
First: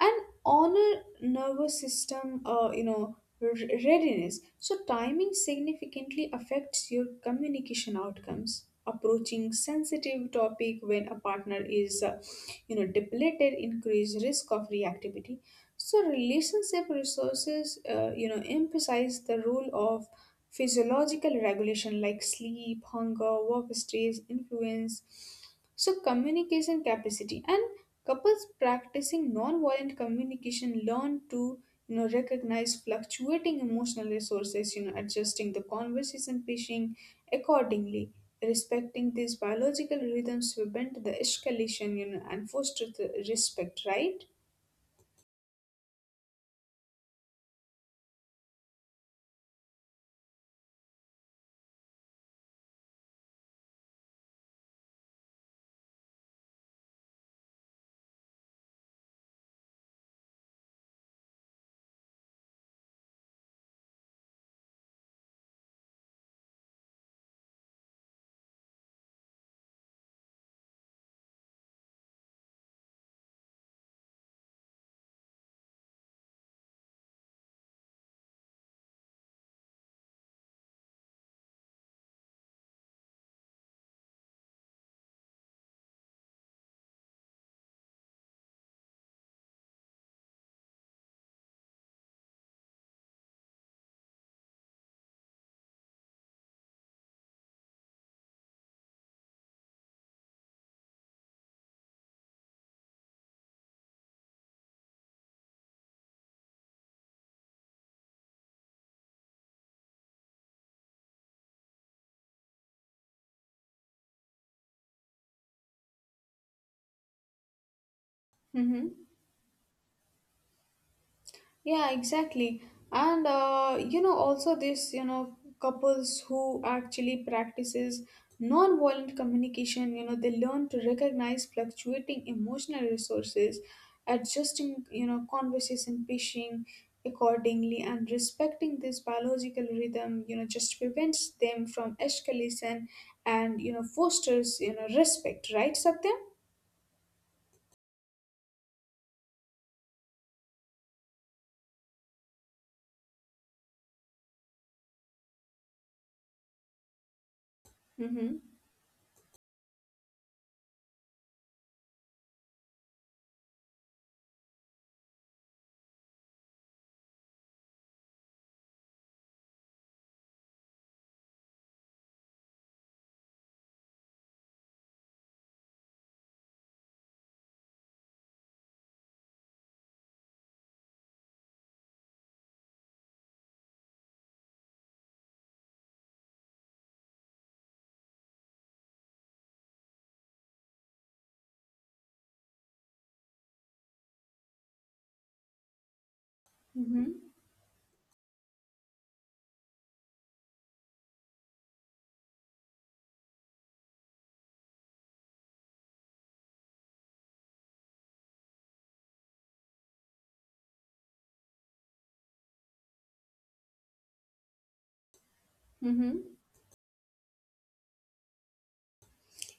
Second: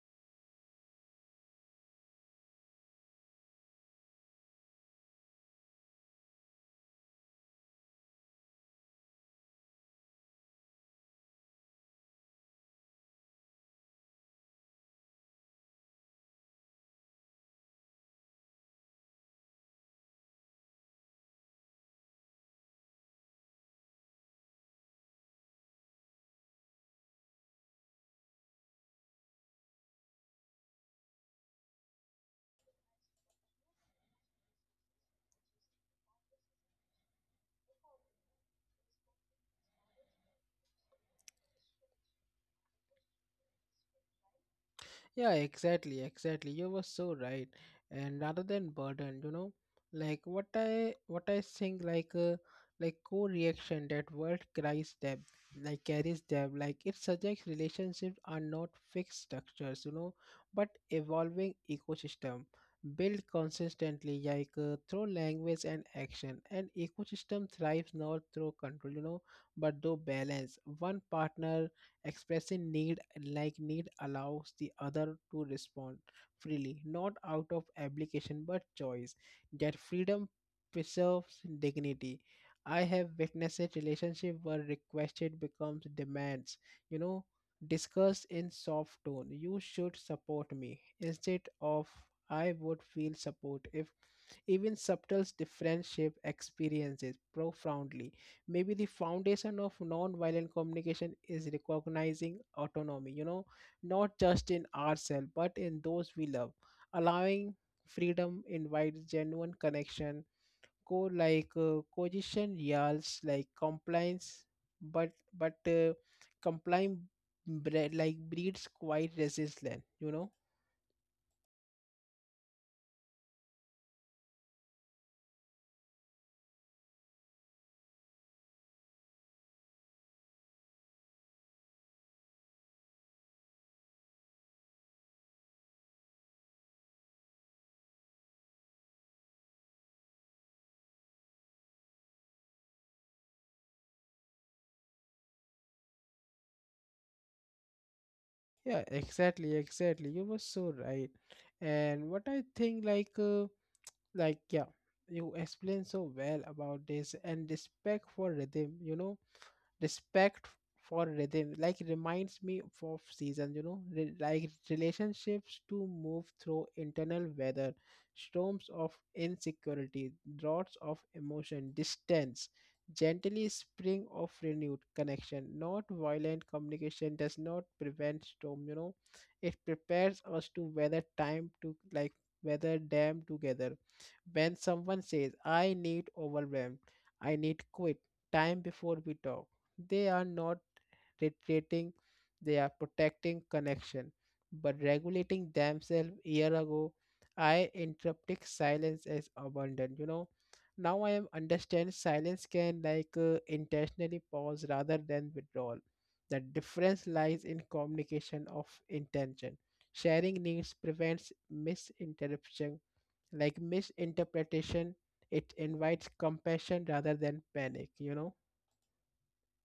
And honor nervous system uh, you know r- readiness. So timing significantly affects your communication outcomes, approaching sensitive topic when a partner is uh, you know depleted increase risk of reactivity. So relationship resources uh, you know emphasize the role of physiological regulation like sleep, hunger, work stress influence, so communication capacity. And couples practicing non-violent communication learn to you know recognize fluctuating emotional resources, you know adjusting the conversation pacing accordingly. Respecting these biological rhythms will bend the escalation, you know, and foster the respect, right?
Yeah, exactly, exactly. You were so right. And rather than burden, you know, like what I what I think like uh, like co-reaction, that word carries them, like carries them, like it suggests relationships are not fixed structures, you know, but evolving ecosystem built consistently like uh, through language and action. And ecosystem thrives not through control, you know, but through balance. One partner expressing need, like need allows the other to respond freely, not out of obligation but choice. That freedom preserves dignity. I have witnessed a relationship where requested becomes demands. You know, discussed in soft tone. You should support me instead of I would feel support if. Even subtle differentiate experiences profoundly. Maybe the foundation of non-violent communication is recognizing autonomy, you know, not just in ourselves, but in those we love. Allowing freedom invites genuine connection. Co like uh, Coercion yells like compliance, but but uh, complying bre- like breeds
Mm-hmm.
quite resistance, you know.
Yeah, exactly. And uh, you know, also this, you know, couples who actually practices non-violent communication, you know, they learn to recognize fluctuating emotional resources, adjusting, you know, conversation pacing accordingly, and respecting this biological rhythm, you know, just prevents them from escalation and, you know, fosters, you know, respect, right, Satya?
Yeah, exactly, exactly. You were so right. And what I think, like, uh, like, yeah, you explained so well about this and respect for
Mm-hmm.
rhythm, you know. Respect for rhythm like reminds me of seasons, you know. Re- like relationships to move through internal weather, storms of insecurity, droughts of emotion distance, gently spring of renewed connection. Not violent communication does not prevent storm, you know, it prepares us to weather time to like weather them together. When someone says I need overwhelmed, I need quit time before we talk, they are not retreating, they are protecting connection, but regulating themselves. Year ago,
Mm-hmm.
I interpreted silence as abandon. You know, now I am understand silence can like uh, intentionally pause rather than withdrawal. The difference lies in communication of intention. Sharing needs prevents misinterruption, like misinterpretation. It invites
Mm-hmm.
compassion rather than panic, you know.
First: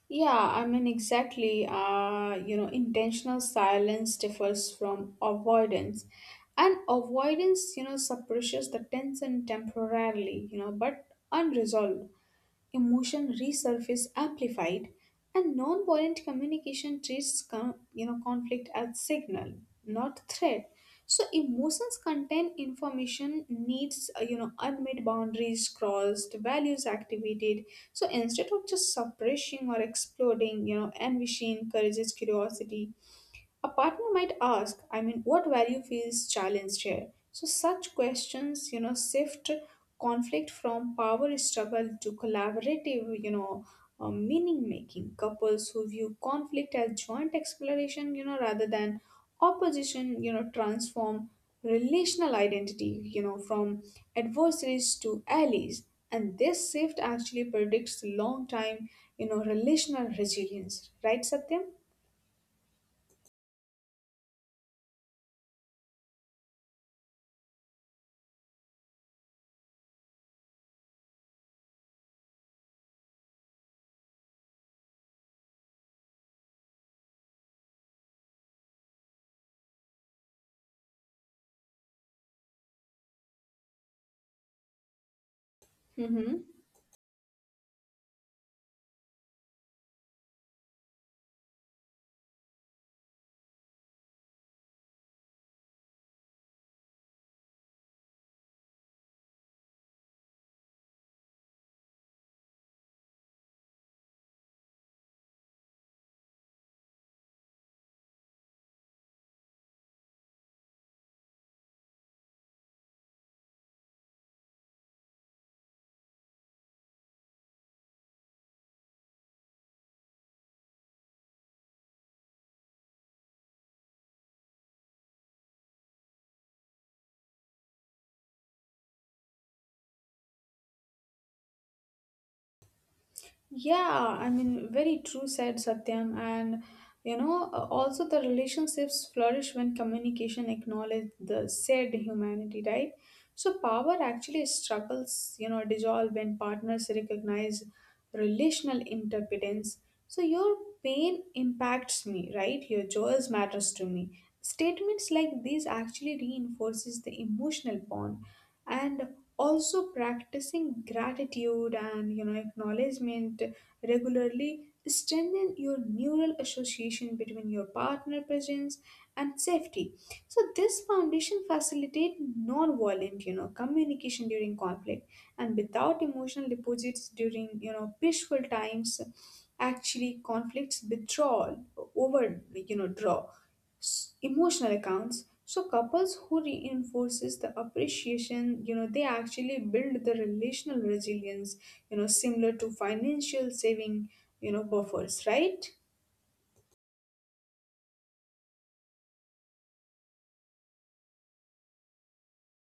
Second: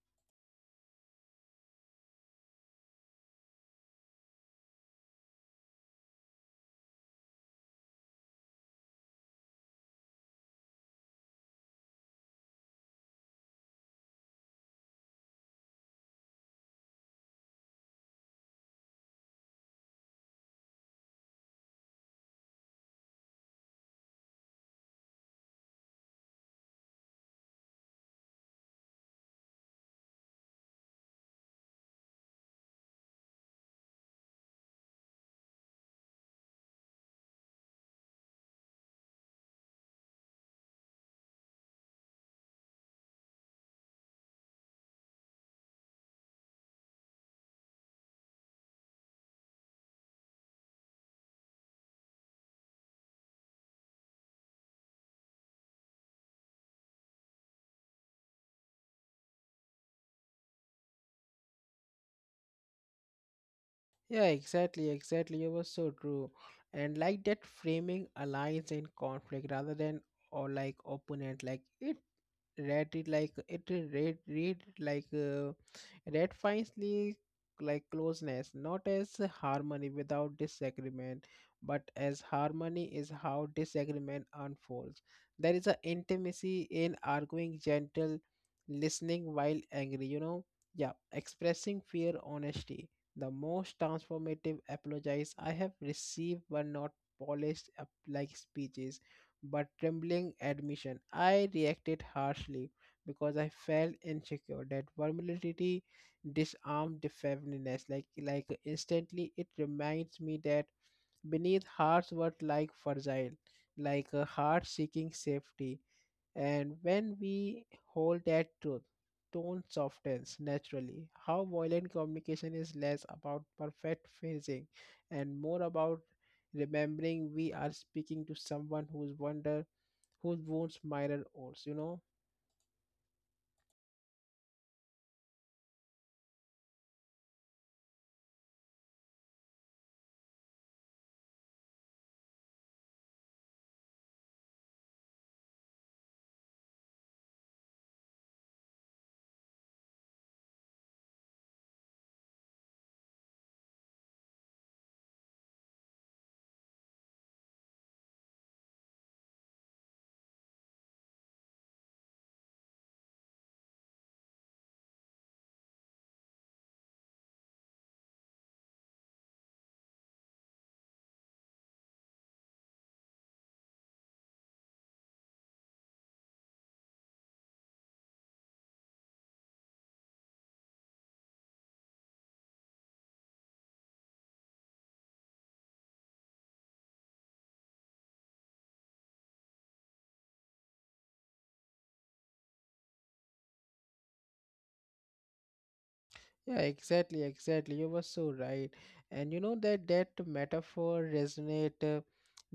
Yeah, I mean, exactly. Uh, you know, intentional silence differs from avoidance, and avoidance, you know, suppresses the tension temporarily, you know, but unresolved emotion resurface amplified. And non-violent communication treats con- you know conflict as signal, not threat. So emotions contain information needs, uh, you know, unmet boundaries crossed, values activated. So instead of just suppressing or exploding, you know, ambition encourages curiosity. A partner might ask, I mean, what value feels challenged here? So, such questions, you know, shift conflict from power struggle to collaborative, you know, uh, meaning making. Couples who view conflict as joint exploration, you know, rather than opposition, you know, transform relational identity, you know, from adversaries to allies. And this shift actually predicts long time, you know, relational resilience, right, Satyam?
Yeah, exactly, exactly. It was so true. And like that framing alliance and conflict rather than or like opponent, like it read it like it read read it like uh, read finely, like closeness not as harmony without disagreement, but as harmony is how disagreement unfolds. There is a
Mm-hmm.
intimacy in arguing gentle listening while angry, you know. Yeah, expressing fear honesty. The most transformative apologies I have received were not polished up like speeches, but trembling admission. I reacted harshly because I felt insecure. That vulnerability disarmed the feminist. Like like instantly it reminds me that beneath hearts were like fragile, like a heart seeking safety. And when we hold that truth, tone softens naturally. How violent communication is less about perfect phrasing and more about remembering we are speaking to someone whose wonder whose wounds mirror ours, you know.
Yeah, I mean, very true, said Satyam. And you know, uh, also the relationships flourish when communication acknowledge the said humanity, right? So power actually struggles, you know, dissolve when partners recognize relational interdependence. So your pain impacts me, right? Your joys matters to me. Statements like these actually reinforces the emotional bond. And also practicing gratitude and you know acknowledgement regularly strengthen your neural association between your partner presence and safety. So this foundation facilitate non-violent you know communication during conflict, and without emotional deposits during you know peaceful times, actually conflicts withdrawal over you know draw s- emotional accounts. So couples who reinforces the appreciation, you know, they actually build the relational resilience, you know, similar to financial saving, you know, buffers, right?
Yeah, exactly, exactly. You were so right. And you know that that metaphor resonate uh,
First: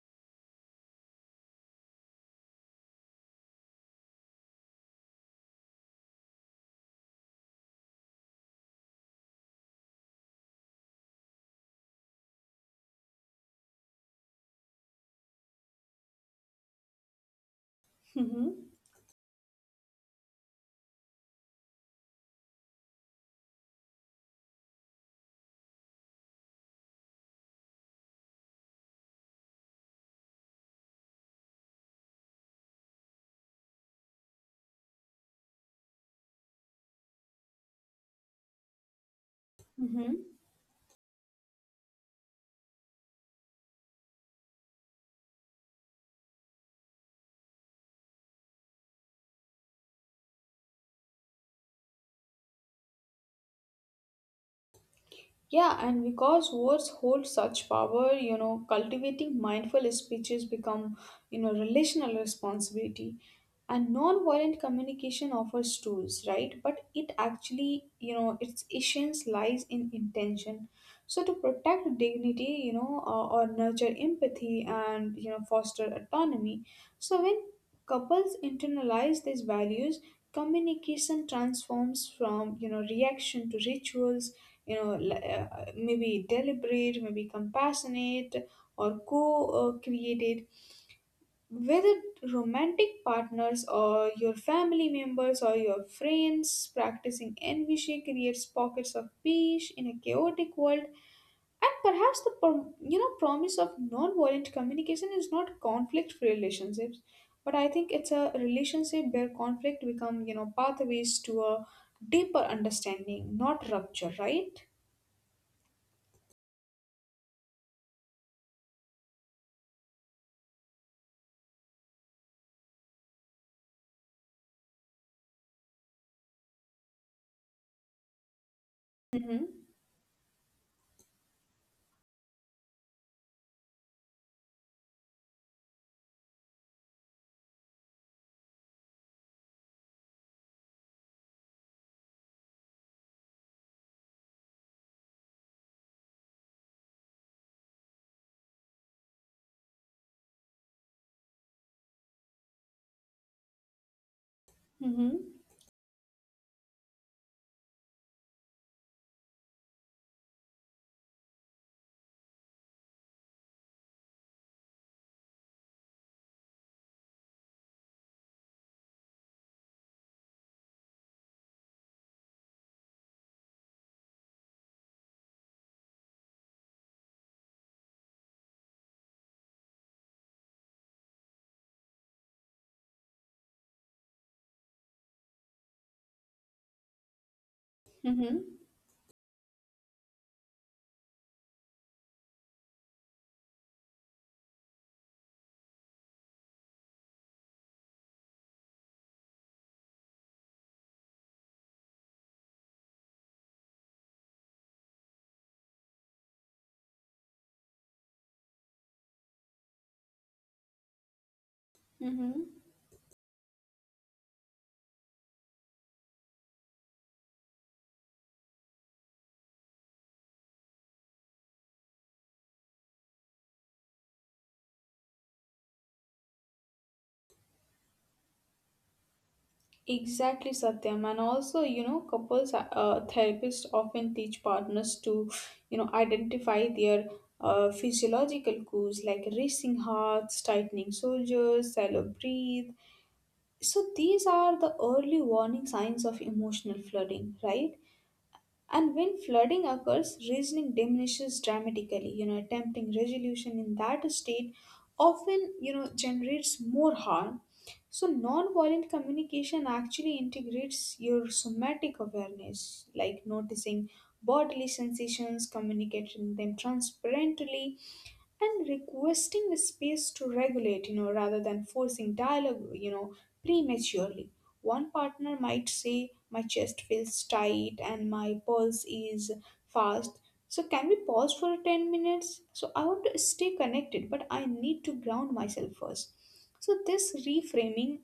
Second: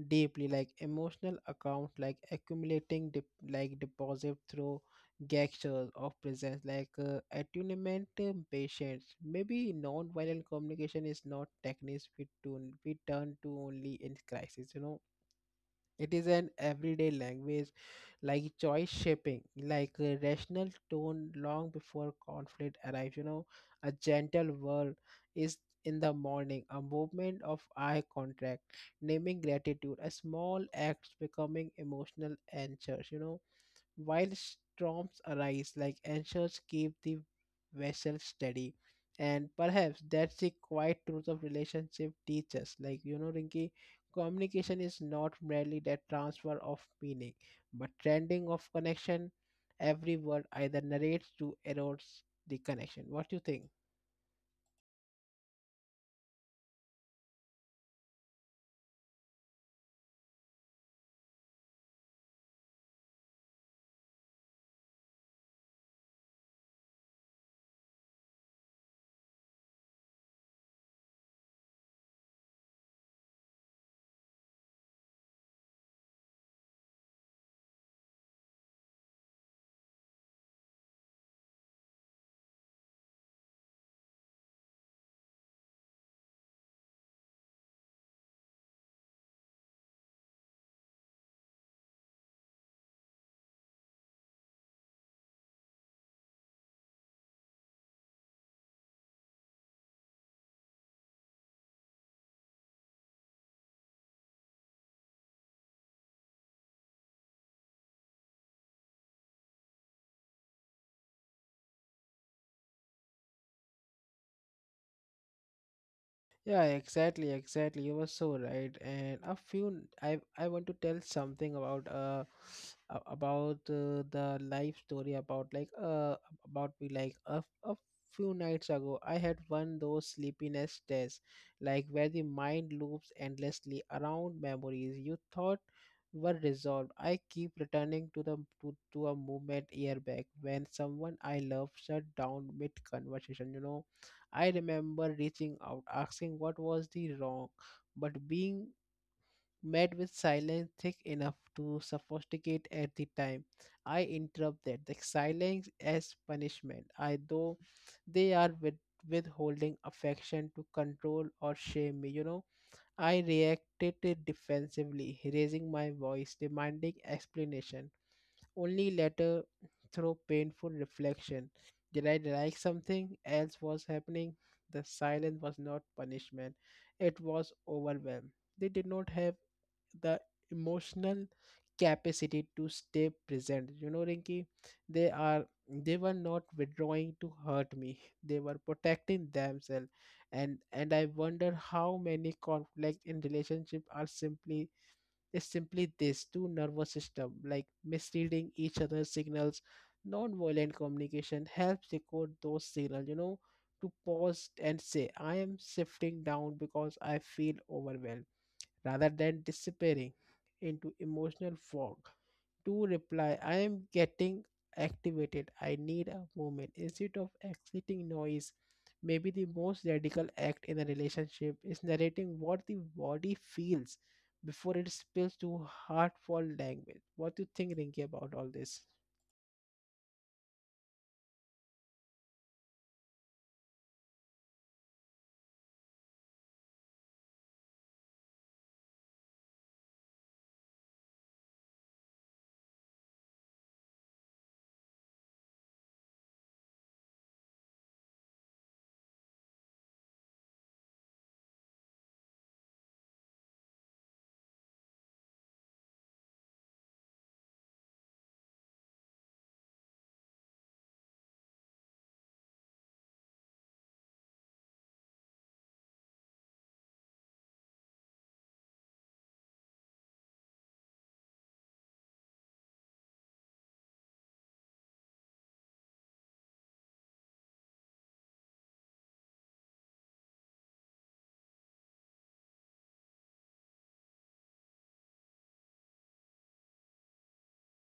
deeply, like emotional account like accumulating dip, like deposit through gestures of presence, like uh, attunement, uh, patience. Maybe non-violent communication is not techniques we turn we turn to only in crisis, you know. It is an everyday language, like
Mm-hmm.
choice shaping, like a rational tone long before conflict arrives. You know, a gentle word is in the morning, a movement of eye contact, naming gratitude, a small act becoming emotional anchors. You know, while storms arise, like anchors keep the vessel steady. And perhaps
Mm-hmm.
that's the quiet truth of relationship teaches. Like, you know, Rinki, communication is not merely that transfer of meaning, but trending of connection. Every word either narrates to erodes the connection. What do you think?
Yeah, and because words hold such power, you know, cultivating mindful speeches become, you know, relational responsibility. And non-violent communication offers tools, right? But it actually, you know, its essence lies in intention. So to protect dignity, you know, uh, or nurture empathy and, you know, foster autonomy. So when couples internalize these values, communication transforms from, you know, reaction to rituals, you know, li- uh, maybe deliberate, maybe compassionate, or co-created. Whether romantic partners or your family members or your friends, practicing envy creates pockets of peace in a chaotic world. And perhaps the prom- you know promise of non-violent communication is not conflict free relationships, but I think it's a relationship where conflict become you know pathways to a deeper understanding, not rupture, right?
Yeah, exactly, exactly. You were so right. And a few, I I want to tell something about uh a- about uh, the life story about like uh about me like a a few nights ago. I
Mm-hmm.
had one those sleepiness tests like where the mind loops endlessly around memories you thought were resolved. I keep returning to the to, to a movement year back when someone I love shut down mid conversation. You know, I remember reaching out, asking what was the wrong, but being met with silence thick enough to suffocate at the time. I interrupted the
Mm-hmm.
silence as punishment, I though they are with, withholding affection to control or shame me, you know. I reacted defensively, raising my voice, demanding explanation. Only later, through painful reflection, did I like something else was happening. The silence was not punishment, it was overwhelm. They did not have the emotional capacity to stay present. You know, Rinki, they are they were not withdrawing to hurt me.
Mm-hmm.
They were protecting themselves and and I wonder how many conflict in relationship are simply is simply this two nervous system like misreading each other's signals. Non-violent communication helps decode those signals, you know, to pause and say I am shifting down because I feel overwhelmed, rather than disappearing into emotional fog,
Mm-hmm.
to reply, I am getting activated. I need a moment. Instead of exiting noise, maybe the most radical act in a relationship is narrating what the body feels before it spills to heartful language. What do you think, Rinky, about all this?
Exactly, Satyam. And also, you know, couples uh, therapists often teach partners to, you know, identify their uh, physiological cues like racing hearts, tightening shoulders, shallow breathe. So these are the early warning signs of emotional flooding, right? And when flooding occurs, reasoning diminishes dramatically. You know, attempting resolution in that state often, you know, generates more harm. So, nonviolent communication actually integrates your somatic awareness, like noticing bodily sensations, communicating them transparently, and requesting a space to regulate, you know, rather than forcing dialogue, you know, prematurely. One partner might say, my chest feels tight and my pulse is fast. So, can we pause for ten minutes? So, I want to stay connected, but I need to ground myself first. So, this reframing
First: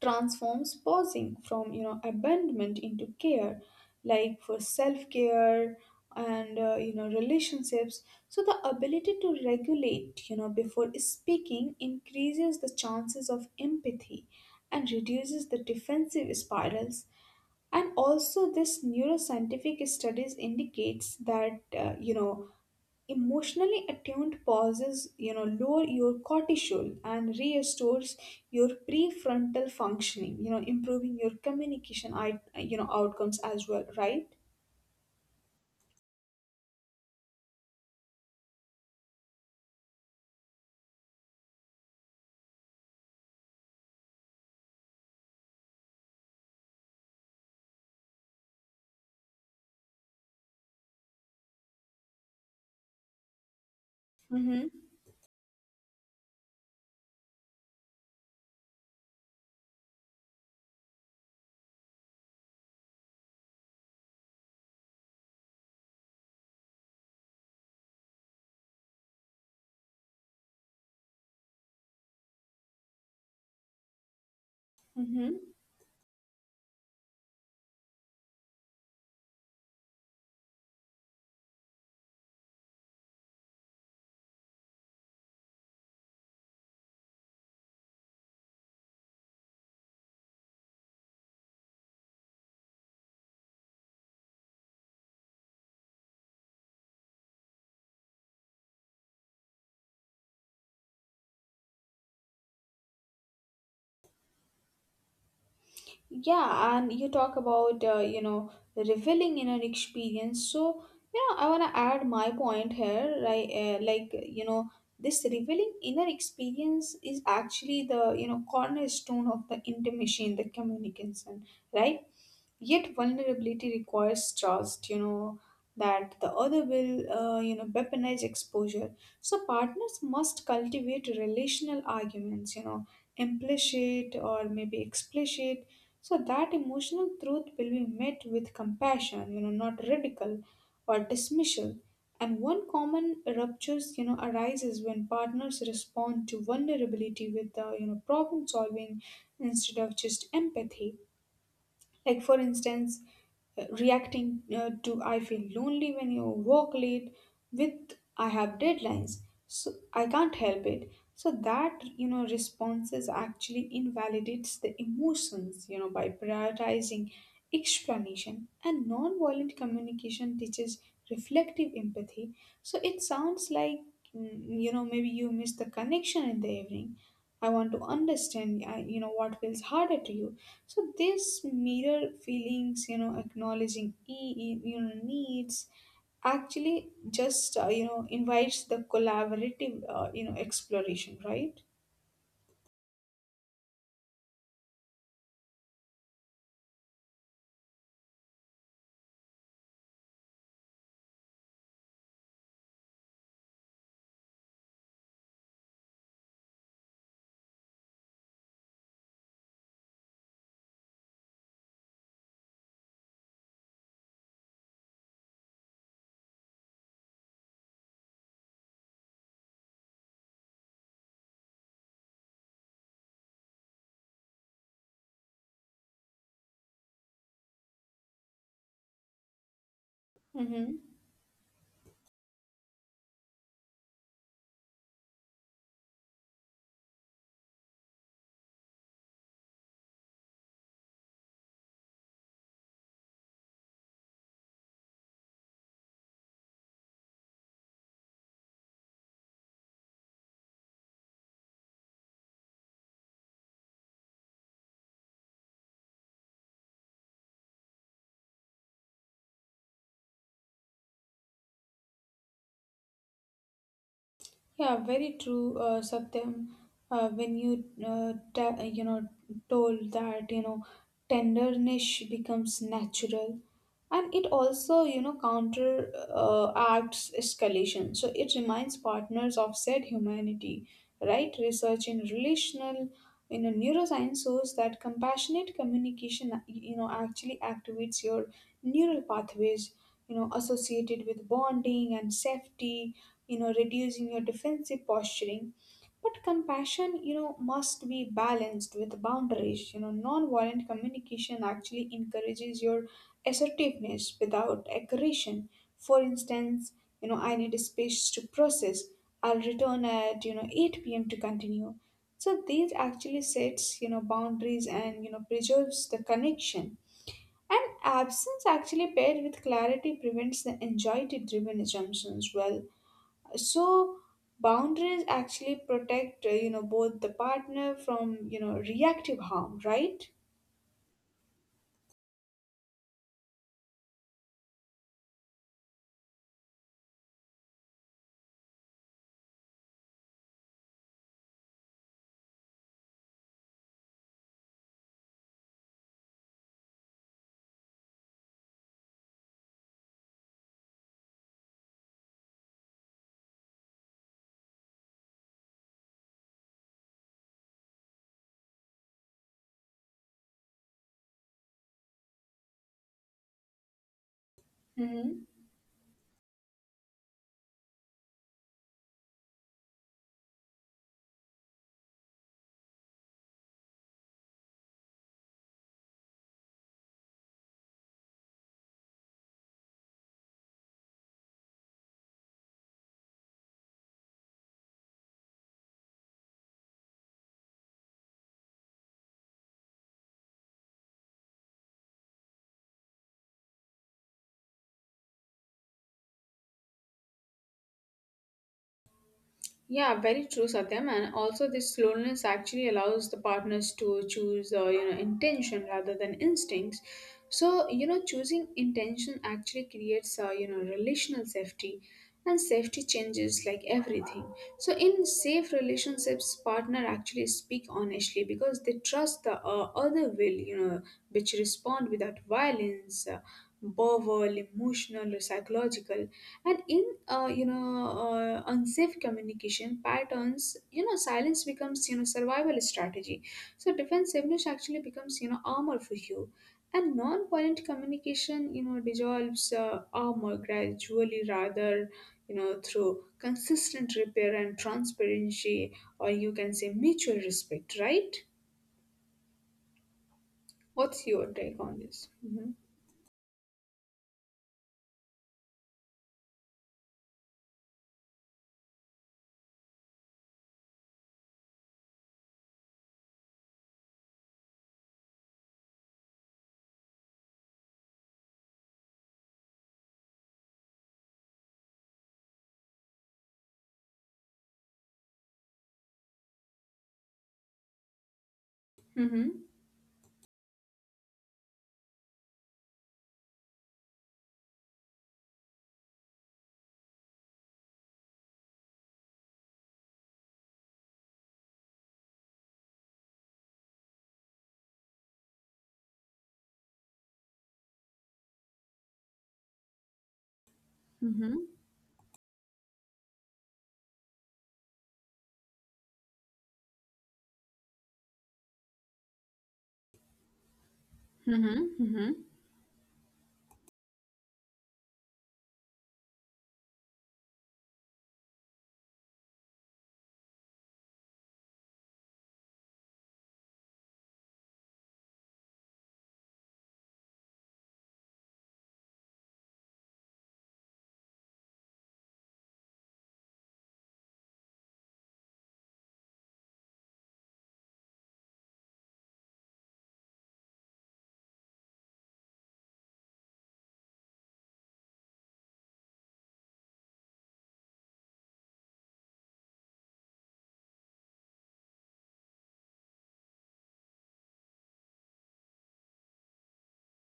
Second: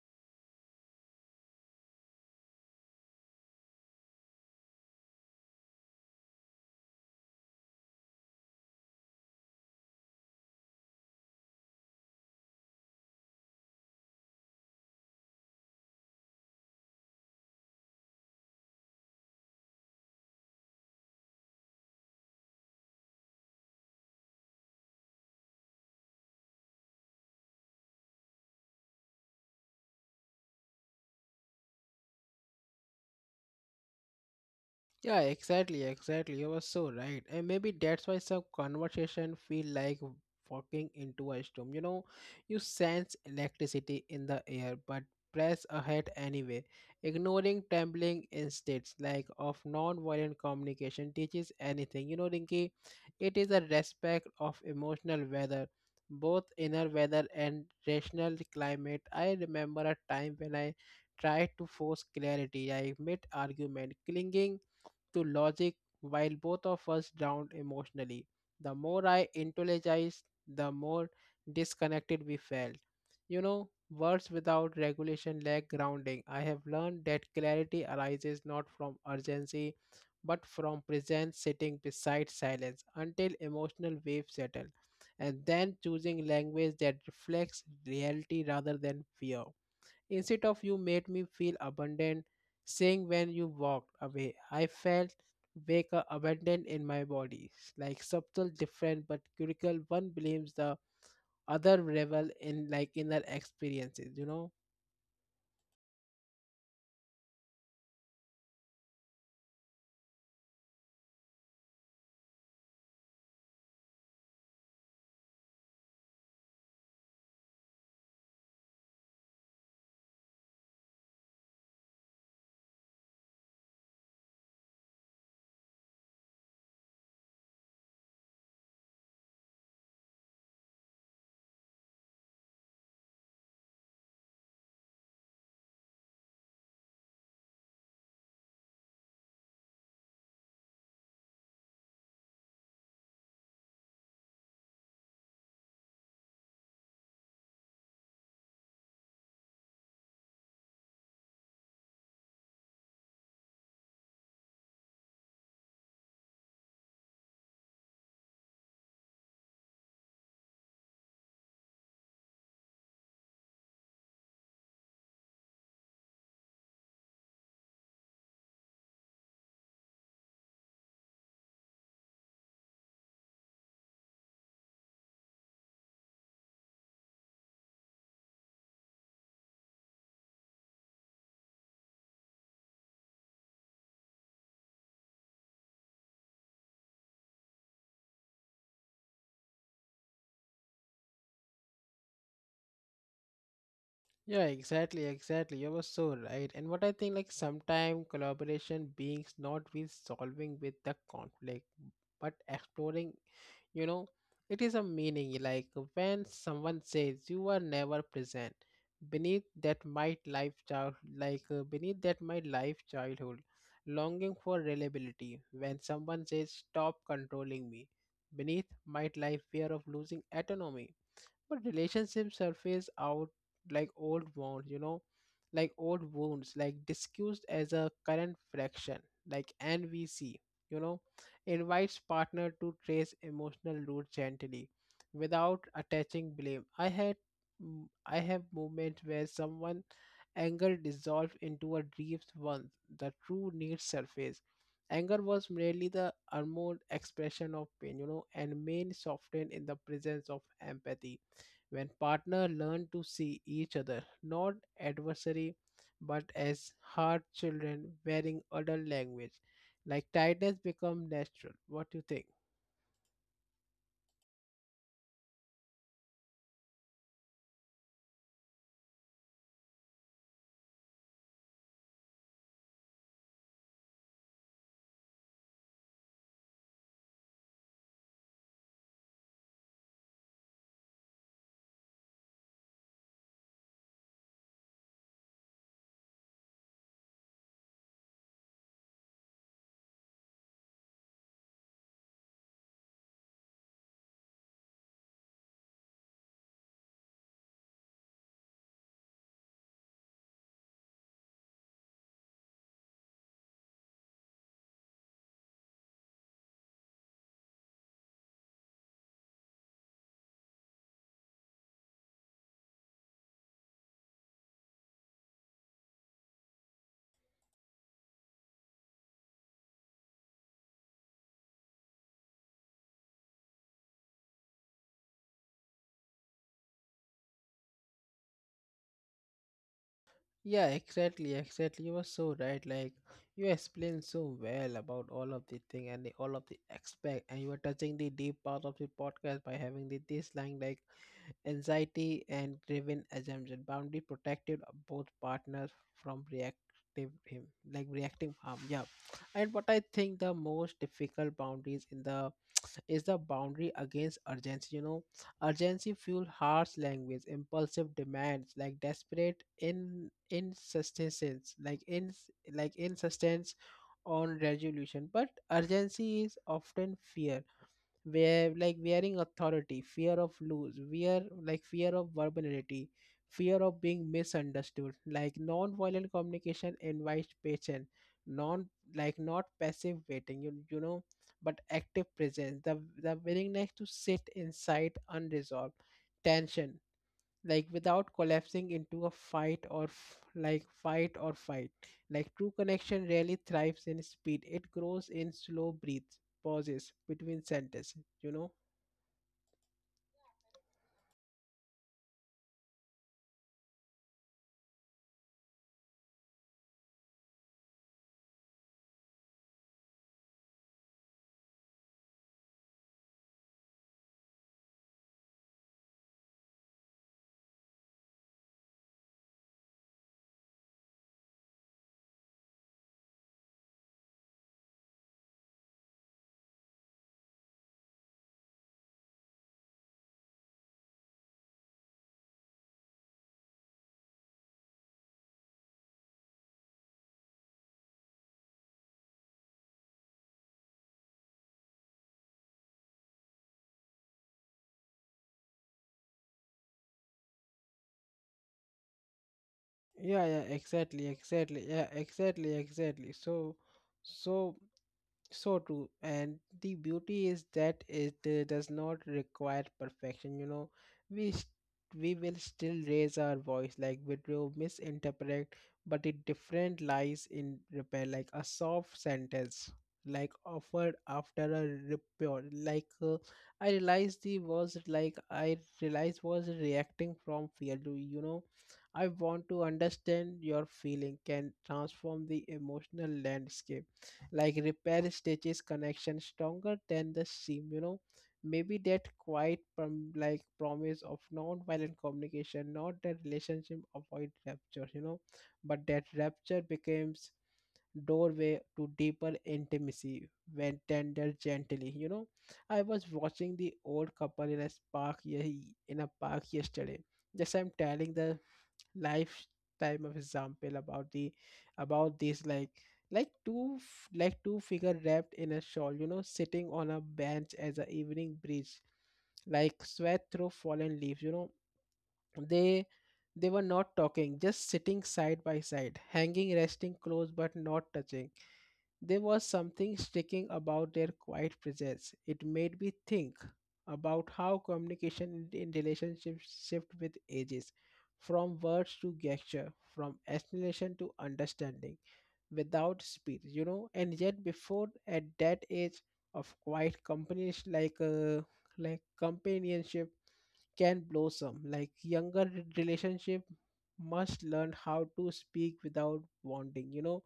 transforms pausing from you know abandonment into care, like for self-care and uh, you know relationships. So the ability to regulate you know before speaking increases the chances of empathy and reduces the defensive spirals. And also this neuroscientific studies indicates that uh, you know emotionally attuned pauses, you know, lower your cortisol and restores your prefrontal functioning, you know, improving your communication, I you know, outcomes as well, right?
Yeah, exactly, exactly. You were so right. And maybe that's why some conversation feel like walking into a storm. You know, you sense electricity in the air, but press ahead anyway. Ignoring trembling instincts like of non-violent communication teaches anything. You know, Rinki, it is a respect of
Mm-hmm.
emotional weather, both inner weather and rational climate. I remember a time when I tried to force clarity. I mid argument, clinging to logic while both of us drowned emotionally. The more I intelligized, the more disconnected we felt. You know, words without regulation
Mm-hmm.
lack grounding. I have learned that clarity arises not from urgency but from presence sitting beside silence until emotional waves settle, and then choosing language that reflects reality rather than fear. Instead of you made me feel abundant, saying when you walked away, I felt wake up abundant in my body. Like subtle, different, but critical. One blames the other revel in like inner experiences, you know?
Yeah, and you talk about uh, you know revealing in an experience. So you know, I wanna add my point here, right? Uh, like you know, this revealing inner experience is actually the you know cornerstone of the intimacy in the communication, right? Yet vulnerability requires trust. You know that the other will uh, you know weaponize exposure. So partners must cultivate relational arguments. You know, implicit or maybe explicit, so that emotional truth will be met with compassion, you know, not ridicule or dismissal. And one common ruptures, you know, arises when partners respond to vulnerability with the, you know, problem solving instead of just empathy. Like for instance, reacting uh, to I feel lonely when you work late with I have deadlines, so I can't help it. So that you know responses actually invalidates the emotions you know by prioritizing explanation. And non-violent communication teaches reflective empathy. So it sounds like, mm, you know maybe you miss the connection in the evening. I want to understand, uh, you know, what feels harder to you. So this mirror feelings, you know, acknowledging e- e, you know needs, actually just uh, you know invites the collaborative uh, you know exploration, right?
Yeah, exactly, exactly. You were so right. And what I think, like, sometimes collaboration beings not with solving with the conflict, but exploring you know it is a meaning like when someone says you are never present beneath that might life child like uh, beneath that might life childhood longing for reliability when someone says stop controlling me beneath might life fear of losing autonomy but relationships surface out like old wounds you know like old wounds like discussed as a current fraction like nvc you
Mm-hmm.
know invites partner to trace emotional roots gently without attaching blame I had mm, I have moments where someone anger dissolved into a deep one, the true need surface. Anger was merely the unmourned expression of pain, you know and pain softened in the presence of empathy. When partners learn to see each other not adversary but as hard children wearing adult language, like tightness become natural. What do you think?
Yeah, very true, uh, Satyam. Uh, when you uh, ta- you know told that you know tenderness becomes natural, and it also you know counter uh, acts escalation. So it reminds partners of said humanity, right? Research in relational you know neuroscience shows that compassionate communication you know actually activates your neural pathways you know associated with bonding and safety, you know reducing your defensive posturing. But compassion you know must be balanced with boundaries. You know non-violent communication actually encourages your assertiveness without aggression. For instance, you know I need space to process, I'll return at you know eight p.m. to continue. So these actually sets you know boundaries and you know preserves the connection. And absence actually paired with clarity prevents the anxiety driven assumptions well. So boundaries actually protect uh, you know both the partner from you know reactive harm, right?
Yeah, exactly, exactly. You were so right. Like, you explained so well about all of the thing and the, all of the aspect, and you were touching the deep part of the podcast by having the this line like anxiety and driven assumption boundary protected both partners from reactive him, like reacting harm, yeah. And what I think, the most difficult boundaries in the is the boundary against urgency, you know. Urgency fuel harsh language, impulsive demands, like desperate in insistence like in like insistence on resolution.
Mhm.
But urgency is often fear, where like wearing authority, fear of lose, fear like fear of vulnerability, fear of being misunderstood. Like non-violent communication invites patience, non like not passive waiting, you, you know but active presence, the, the willingness to sit inside unresolved tension, like without collapsing into a fight or f- like fight or fight. Like true connection rarely thrives in speed. It grows in slow breaths, pauses between sentences, you know.
Yeah, very true, Satyam. And also, this slowness actually allows the partners to choose, uh, you know, intention rather than instincts. So, you know, choosing intention actually creates, uh, you know, relational safety, and safety changes like everything. So, in safe relationships, partner actually speak honestly because they trust the uh, other will, you know, which respond without violence, uh, verbal, emotional, or psychological. And in uh, you know uh, unsafe communication patterns, you know silence becomes you know survival strategy. So defensiveness actually becomes you know armor for you. And non-violent communication you know dissolves uh, armor gradually, rather you know through consistent repair and transparency, or you can say mutual respect, right?
Yeah yeah exactly,
What's your take
exactly
on
yeah
this?
exactly,
Mm-hmm.
exactly. so so, so true. And the beauty is that it uh, does not require perfection. You know, we s- we will still raise our voice, like video misinterpret, but the different lies in repair, like a soft sentence, like offered after a repair. Like uh, I realized the was like I realized was reacting from fear. Do you know? I want
Mm-hmm.
to understand your feeling can transform the emotional landscape, like repair stitches connection stronger than the seam, you know. Maybe that quite prom- like promise of non-violent communication, not that relationship avoid rupture, you know, but that rupture becomes doorway to deeper intimacy when tender
Mm-hmm.
gently, you know. I was watching the old couple in a park ye- in a park yesterday, just I'm telling the lifetime of example about the
Mm-hmm.
about this like like two f- like two figure wrapped in a shawl, you know, sitting on a bench as a evening breeze like sweat through fallen leaves, you know. they they were not talking, just sitting side by side, hanging, resting close but not touching. There was something striking about their quiet presence. It made me think about how communication in in relationships shift with ages, from words to gesture, from explanation to understanding, without speech, you know. And yet, before at that age of quiet companies like uh, like companionship can blossom. Like younger re- relationship must learn how to speak without wanting, you know,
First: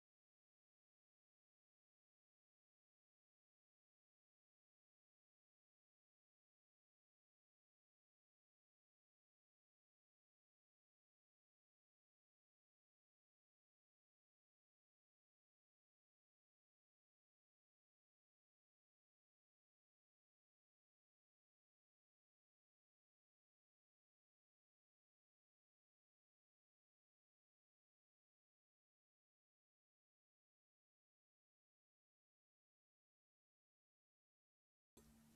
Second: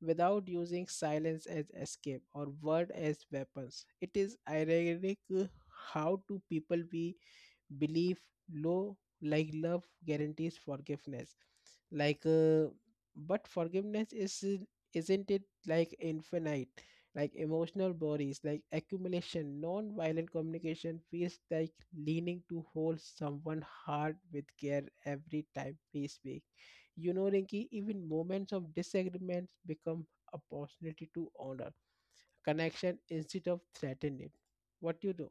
without using silence as escape or word as weapons. It is ironic uh, how two people we belief low like love guarantees forgiveness like uh, but forgiveness is isn't it like infinite, like emotional bodies like accumulation. Non-violent communication feels like leaning to hold someone hard with care every time we speak, you know, Rinki. Even moments of disagreements become opportunity to honor connection instead of threaten it. What do you do?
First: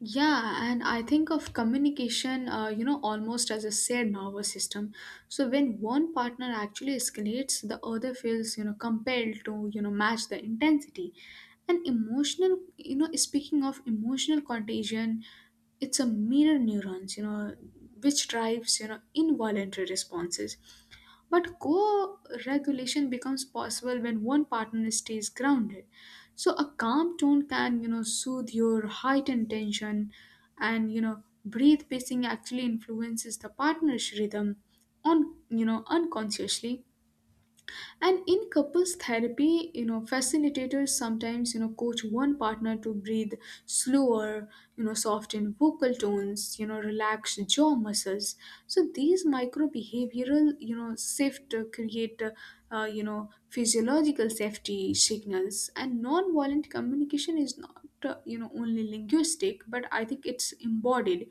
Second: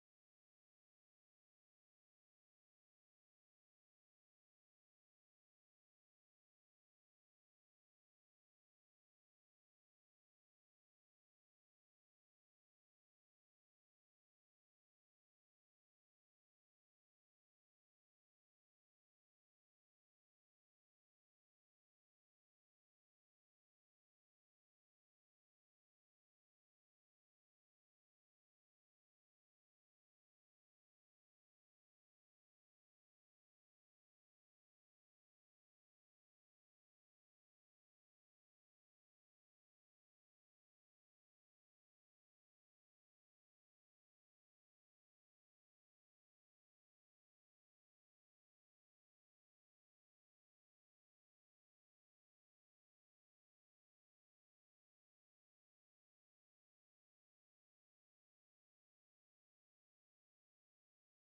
Yeah, and I think of communication, uh, you know, almost as a shared nervous system. So when one partner actually escalates, the other feels, you know, compelled to, you know, match the intensity. And emotional, you know, speaking of emotional contagion, it's a mirror neurons you know which drives you know involuntary responses. But co-regulation becomes possible when one partner stays grounded. So a calm tone can you know soothe your heightened tension. And you know breathe pacing actually influences the partner's rhythm, on you know unconsciously. And in couples therapy, you know facilitators sometimes you know coach one partner to breathe slower, you know soften vocal tones, you know relax jaw muscles. So these micro behavioral you know shift uh, create, uh, uh, you know physiological safety signals. And non-violent communication is not uh, you know only linguistic, but I think it's embodied.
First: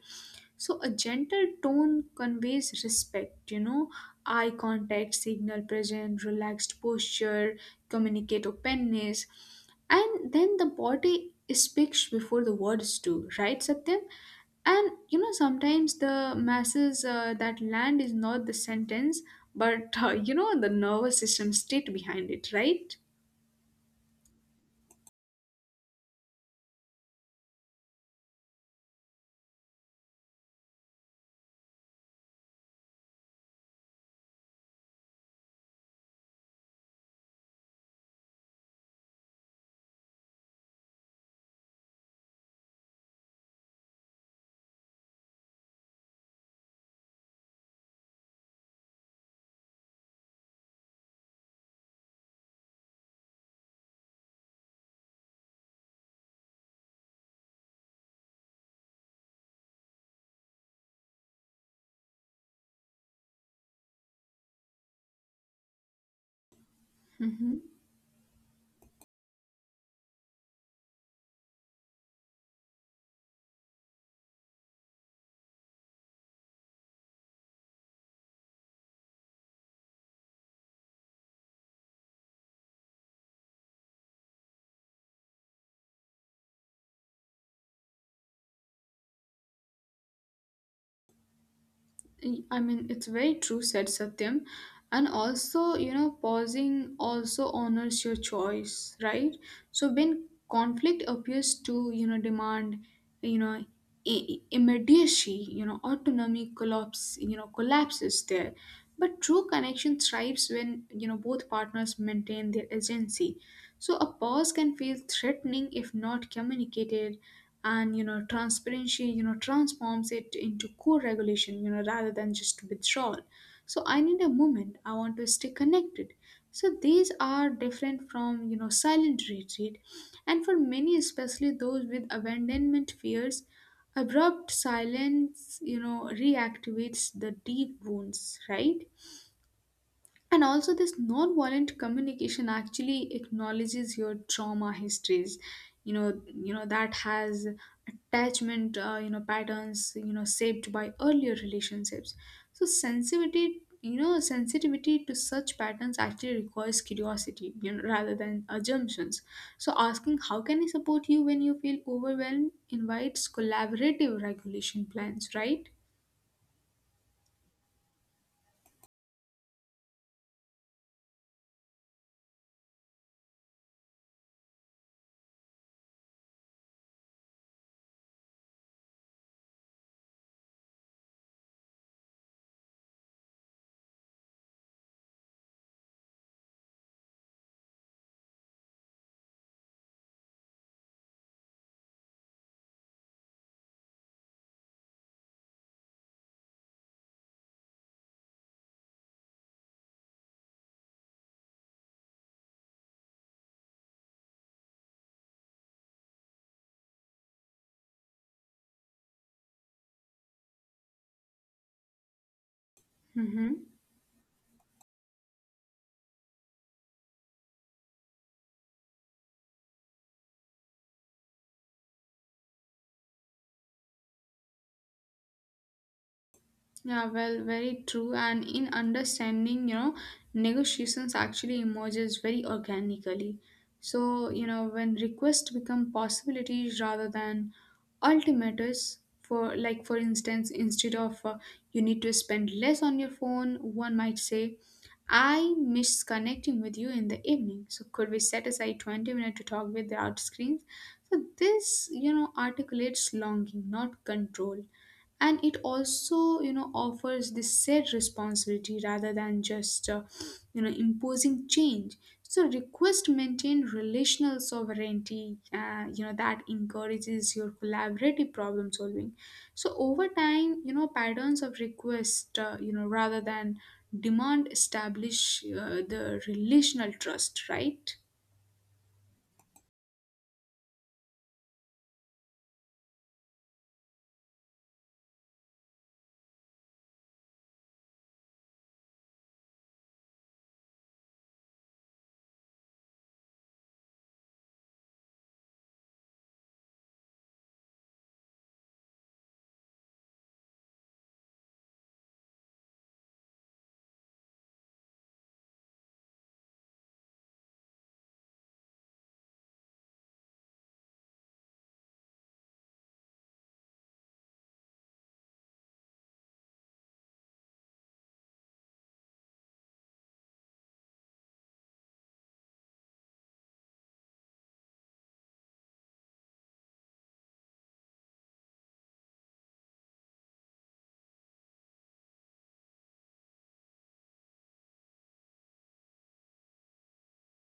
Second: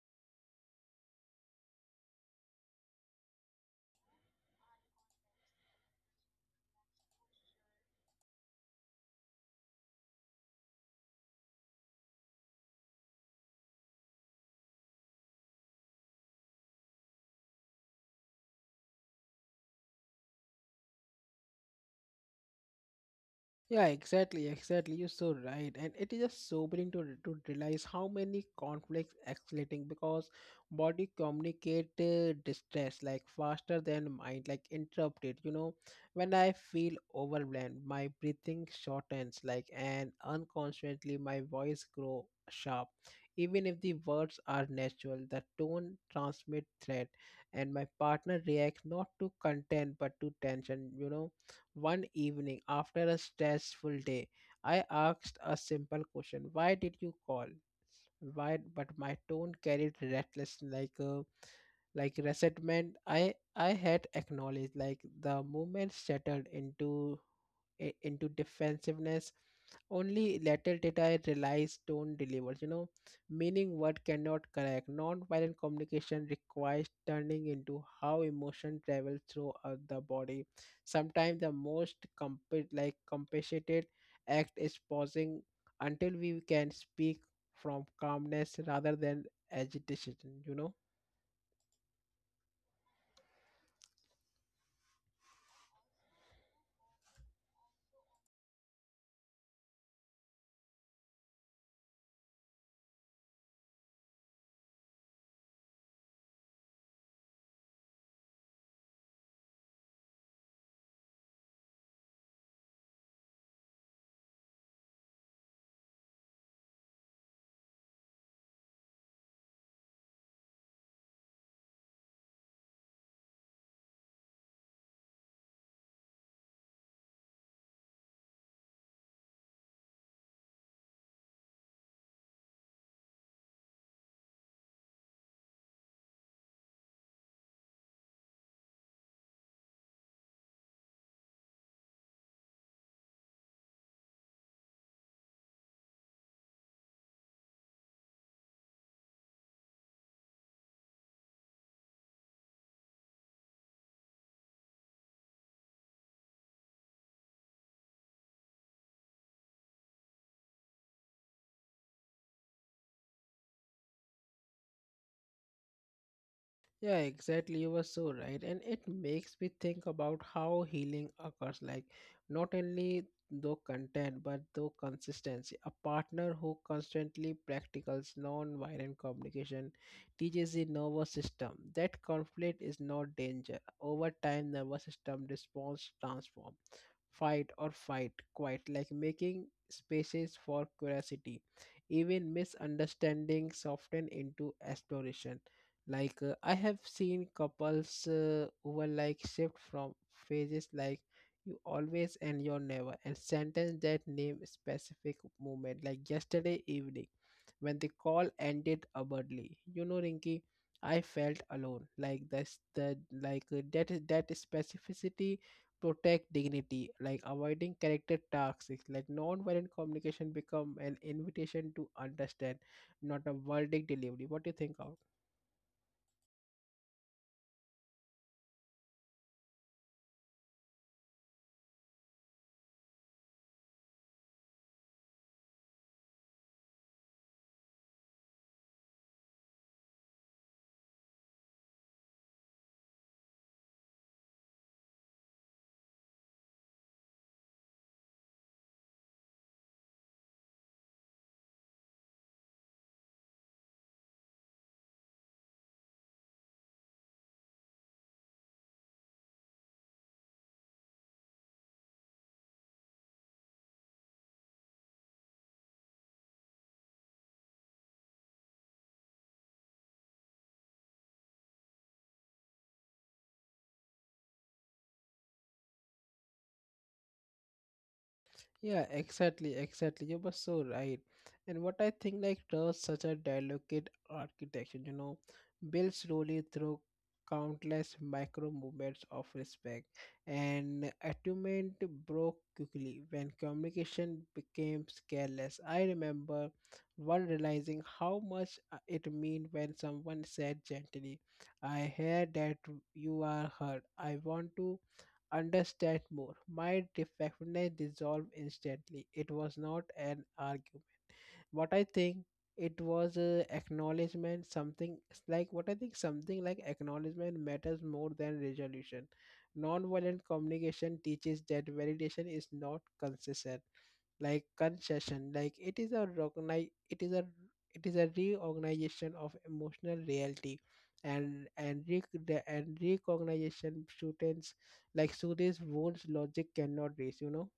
So a gentle tone conveys respect, you know, eye contact, signal present, relaxed posture, communicate openness, and then the body speaks before the words do, right, Satyam? And you know, sometimes the masses, uh, that land is not the sentence, but uh, you know, the nervous system state behind it, right?
Yeah, exactly, exactly. You're so right, and it is just sobering to re- to realize how many conflicts escalating because body communicate uh, distress like faster than mind, like interrupted. You know, when I feel overwhelmed, my breathing shortens, like and unconsciously my voice grow sharp. Even if the words are natural, the tone transmit threat, and my partner reacts not to content but to tension. You know, one evening, after a stressful day, I asked a simple question. Why did you call? Why? But my tone carried reckless like uh, like resentment. I i had acknowledged like the movement shattered into
Mm-hmm.
i- into defensiveness. Only later did I realize tone delivers, you know, meaning word cannot correct. Non-violent communication requires turning into how emotion travels through uh, the body. Sometimes the most comp- like compassionate act is pausing until we can speak from calmness rather than agitation, you know?
I mean, it's very true, said Satyam. And also, you know, pausing also honors your choice, right? So when conflict appears to, you know, demand, you know, i- i- immediacy. You know, autonomy collapse, you know, collapses there. But true connection thrives when, you know, both partners maintain their agency. So a pause can feel threatening if not communicated, and you know transparency you know transforms it into co-regulation, you know rather than just withdrawal. So I need a moment. I want to stay connected. So these are different from you know silent retreat. And for many, especially those with abandonment fears, abrupt silence you know reactivates the deep wounds, right? And also, this non-violent communication actually acknowledges your trauma histories. You know, you know that has attachment, uh, you know, patterns, you know, shaped by earlier relationships. So sensitivity, you know, sensitivity to such patterns actually requires curiosity, you know, rather than assumptions. So asking, how can I support you when you feel overwhelmed, invites collaborative regulation plans, right?
Yeah, exactly. You were so right. And it makes me think about how healing occurs like, not only though content but though consistency. A partner who constantly practices non-violent communication teaches the nervous system that conflict is not danger. Over time nervous system response transforms fight or fight quite like making spaces for curiosity. Even misunderstanding soften into exploration. like uh, I have seen couples uh, who are like shift from phases like you always and you're never and sentence that name specific moment, like yesterday evening when the call ended abruptly, you know, Rinky, I felt alone. Like that's the like uh,
Mm-hmm.
that that specificity protect dignity, like avoiding character toxics, like non-violent communication become an invitation to understand, not a verdict delivery. What do you think of?
Yeah, well, very true. And in understanding, you know, negotiations actually emerges very organically. So, you know, when requests become possibilities rather than ultimatums. For like for instance, instead of, uh, you need to spend less on your phone, one might say, "I miss connecting with you in the evening. So could we set aside 20 minutes to talk without screens?" So this, you know, articulates longing, not control, and it also you know offers this shared responsibility, rather than just uh, you know imposing change. So request maintain relational sovereignty, uh, you know that encourages your collaborative problem solving. So over time, you know patterns of request, uh, you know rather than demand, establish, uh, the relational trust, right?
Yeah, exactly, exactly. You were so right. And what I think, like, trust such a delicate architecture, you know, built slowly through countless micro movements of respect. And attunement broke quickly when communication became careless. I remember one realizing how much uh, it meant when someone said gently, I hear that you are hurt. I want to understand more. My defectness dissolved instantly. It was not an argument. What I think, it was uh, acknowledgement. Something, it's like what I think something like acknowledgement matters more than resolution. Nonviolent communication teaches that validation is not consistent like concession. Like it is a recognize, it is a it is a reorganization of emotional reality. And and rec- the and recognition soothes, like soothes wounds logic cannot reach, you know.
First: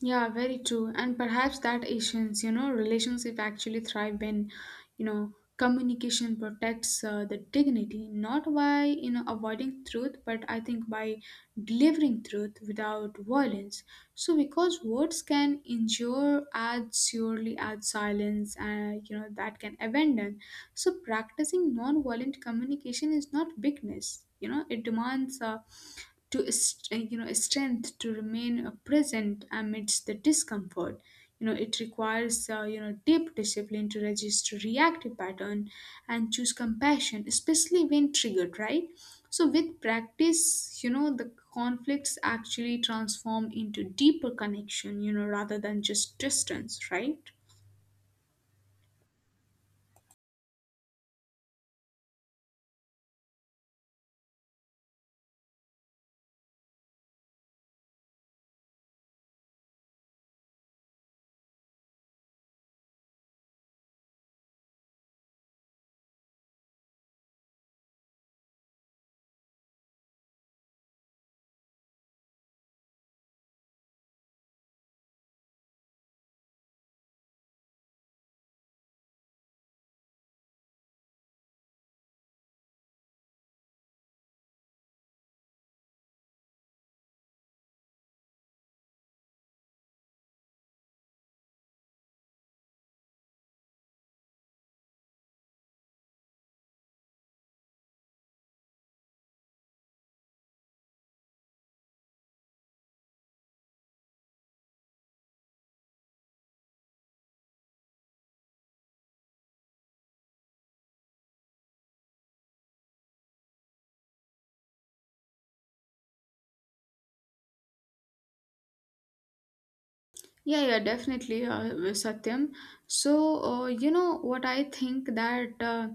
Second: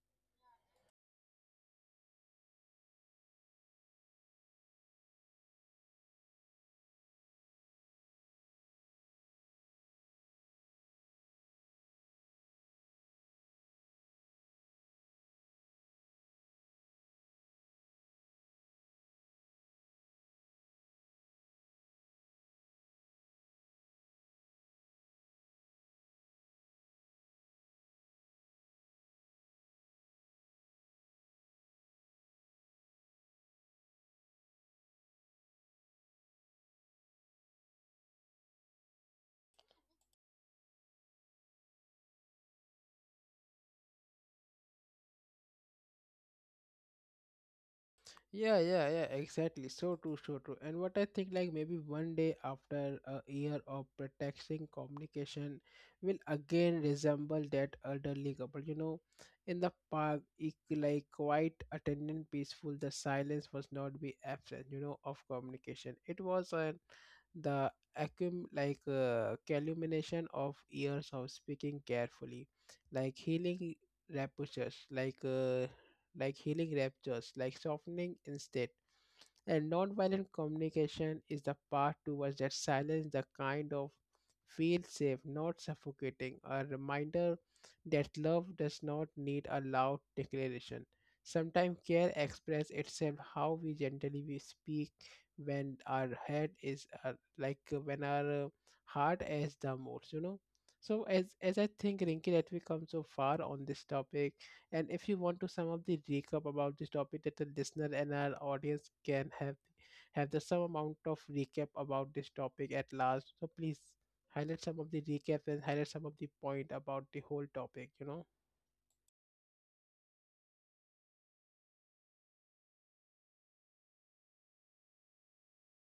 Yeah, very true. And perhaps that Asians, you know, relationship actually thrive when, you know, communication protects, uh, the dignity, not by, you know, avoiding truth, but I think by delivering truth without violence. So because words can injure as surely as silence, and, you know, that can abandon. So practicing non-violent communication is not weakness. You know, it demands, uh, to st- you know strength to remain, uh, present amidst the discomfort. You know it requires, uh, you know deep discipline to register reactive pattern, and choose compassion, especially when triggered, right? So with practice, you know the conflicts actually transform into deeper connection, you know rather than just distance, right?
Yeah, yeah, yeah, exactly. So true, so true. And what I think, like maybe one day after a year of pretexting communication will again resemble that elderly couple. You know, in the park, it, like quite attendant peaceful, the silence was not be absent, you know, of communication. It was an the accum like uh, culmination of years of speaking carefully, like healing raptures like uh, like healing raptures like softening instead. And nonviolent communication is the path towards that silence, the kind of feel safe, not suffocating, a reminder that love does not need a loud declaration. Sometimes care expresses itself how we gently we speak when our head is uh, like uh, when our uh, heart is the most, you know. So as as I think, Rinky, that we come so far on this topic, and if you want to sum up the recap about this topic that the listener and our audience can have have the some amount of recap about this topic at last, so please highlight some of the recap and highlight some of the point about the whole topic, you know?
Yeah yeah definitely, uh, Satyam. So, uh, you know what I think, that, uh,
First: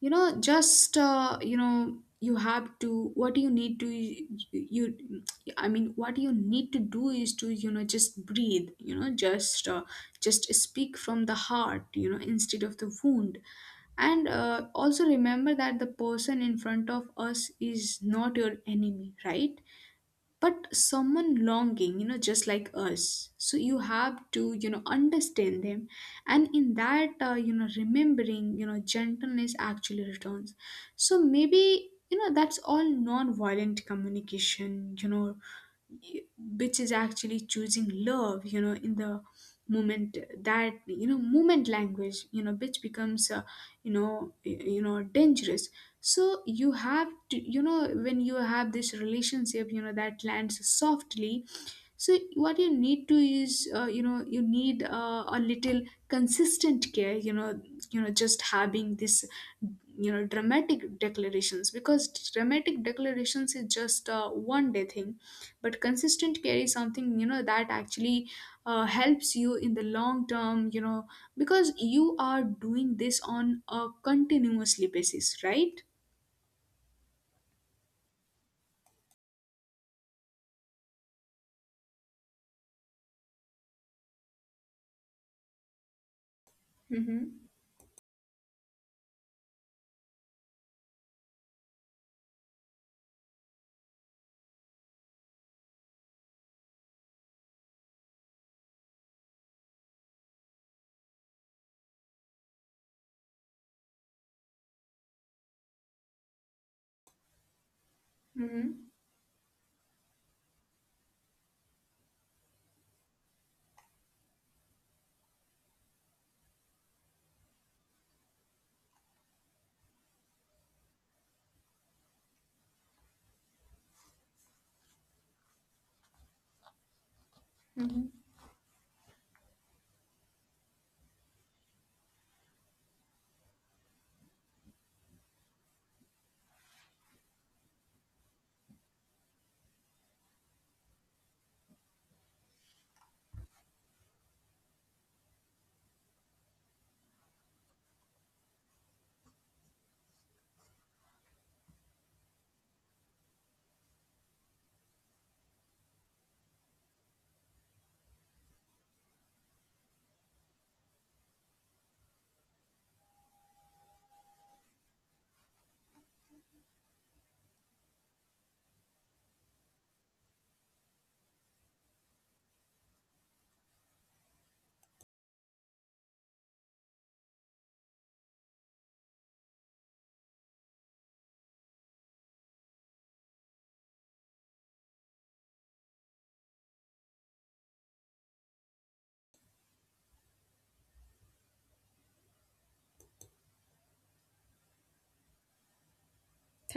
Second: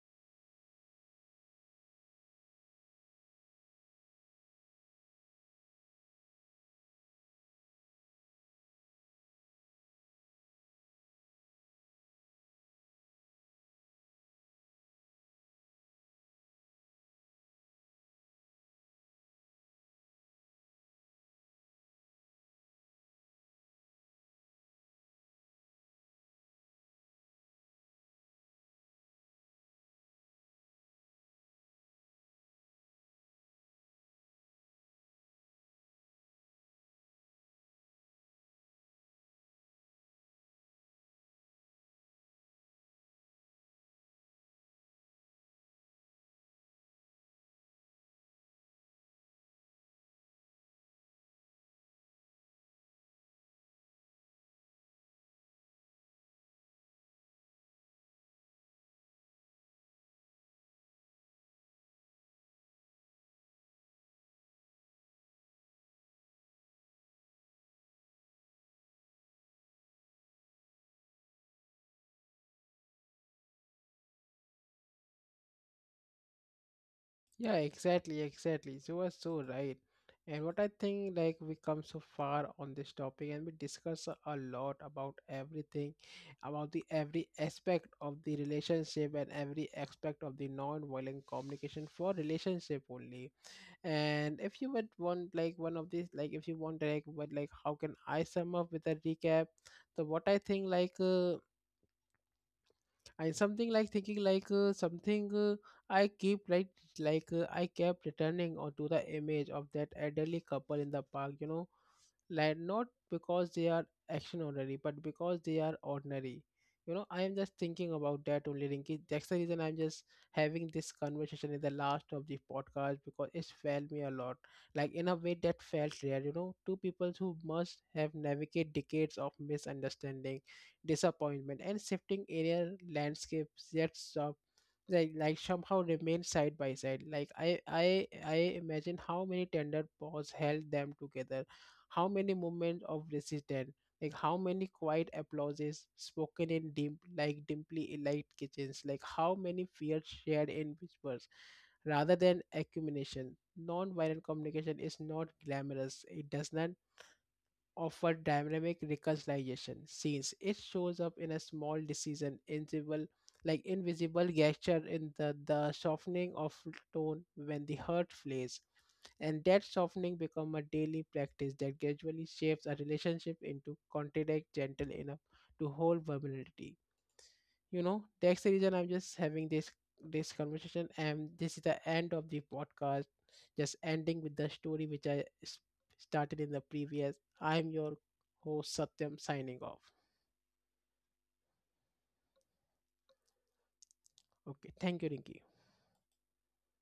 you know just, uh, you know you have to what you need to you I mean, what you need to do is to you know just breathe, you know just, uh, just speak from the heart, you know instead of the wound. And, uh, also remember that the person in front of us is not your enemy, right? But someone longing, you know just like us. So you have to, you know understand them. And in that, uh, you know remembering, you know gentleness actually returns. So maybe, you know that's all non-violent communication, you know which is actually choosing love, you know in the moment, that, you know moment language, you know which becomes, uh, you know y- you know dangerous. So you have to, you know when you have this relationship, you know that lands softly. So what you need to is, uh, you know, you need, uh, a little consistent care. You know, you know, just having this, you know, dramatic declarations, because dramatic declarations is just a one day thing, but consistent care is something you know that actually, uh, helps you in the long term. You know, because you are doing this on a continuously basis, right?
Yeah, exactly, exactly. You are so right. And what I think, like, we come so far on this topic and we discuss a a lot about everything, about the every
Mm-hmm.
aspect of the relationship and every aspect of the non-violent communication for relationship only. And if you would want like one of these, like if you want like what like how can I sum up with a recap? So what I think like uh, I something like thinking like uh, something uh, I keep like like uh, I kept returning on
Mm-hmm.
to the image of that elderly couple in the park. You know, like not because they are action ordinary but because they are ordinary. You know, I am just thinking about that only, Rinki. That's the reason I'm just having this conversation in the last of the podcast because it felt me a lot like in a way that felt rare. You know, two people who must have
Mm-hmm.
navigated decades of misunderstanding, disappointment and shifting area landscapes, yet some like, like somehow remain side by side. Like i i i imagine how many tender paws held them together, how many moments of resistance, like how many quiet applauses spoken in dim, like dimly light kitchens, like how many fears shared in whispers rather than accumulation. Non-violent communication is not glamorous. It does not offer dynamic reconciliation since it shows up in a small decision invisible like invisible gesture in the, the softening of tone when the hurt flares, and that softening become a daily practice that gradually shapes a relationship into contact gentle enough to hold vulnerability, you know. That's the reason I'm just having this this conversation, and this is the end of the podcast, just ending with the story which i s- started in the previous. I'm your host Satyam, signing off. Okay, thank you, Rinki.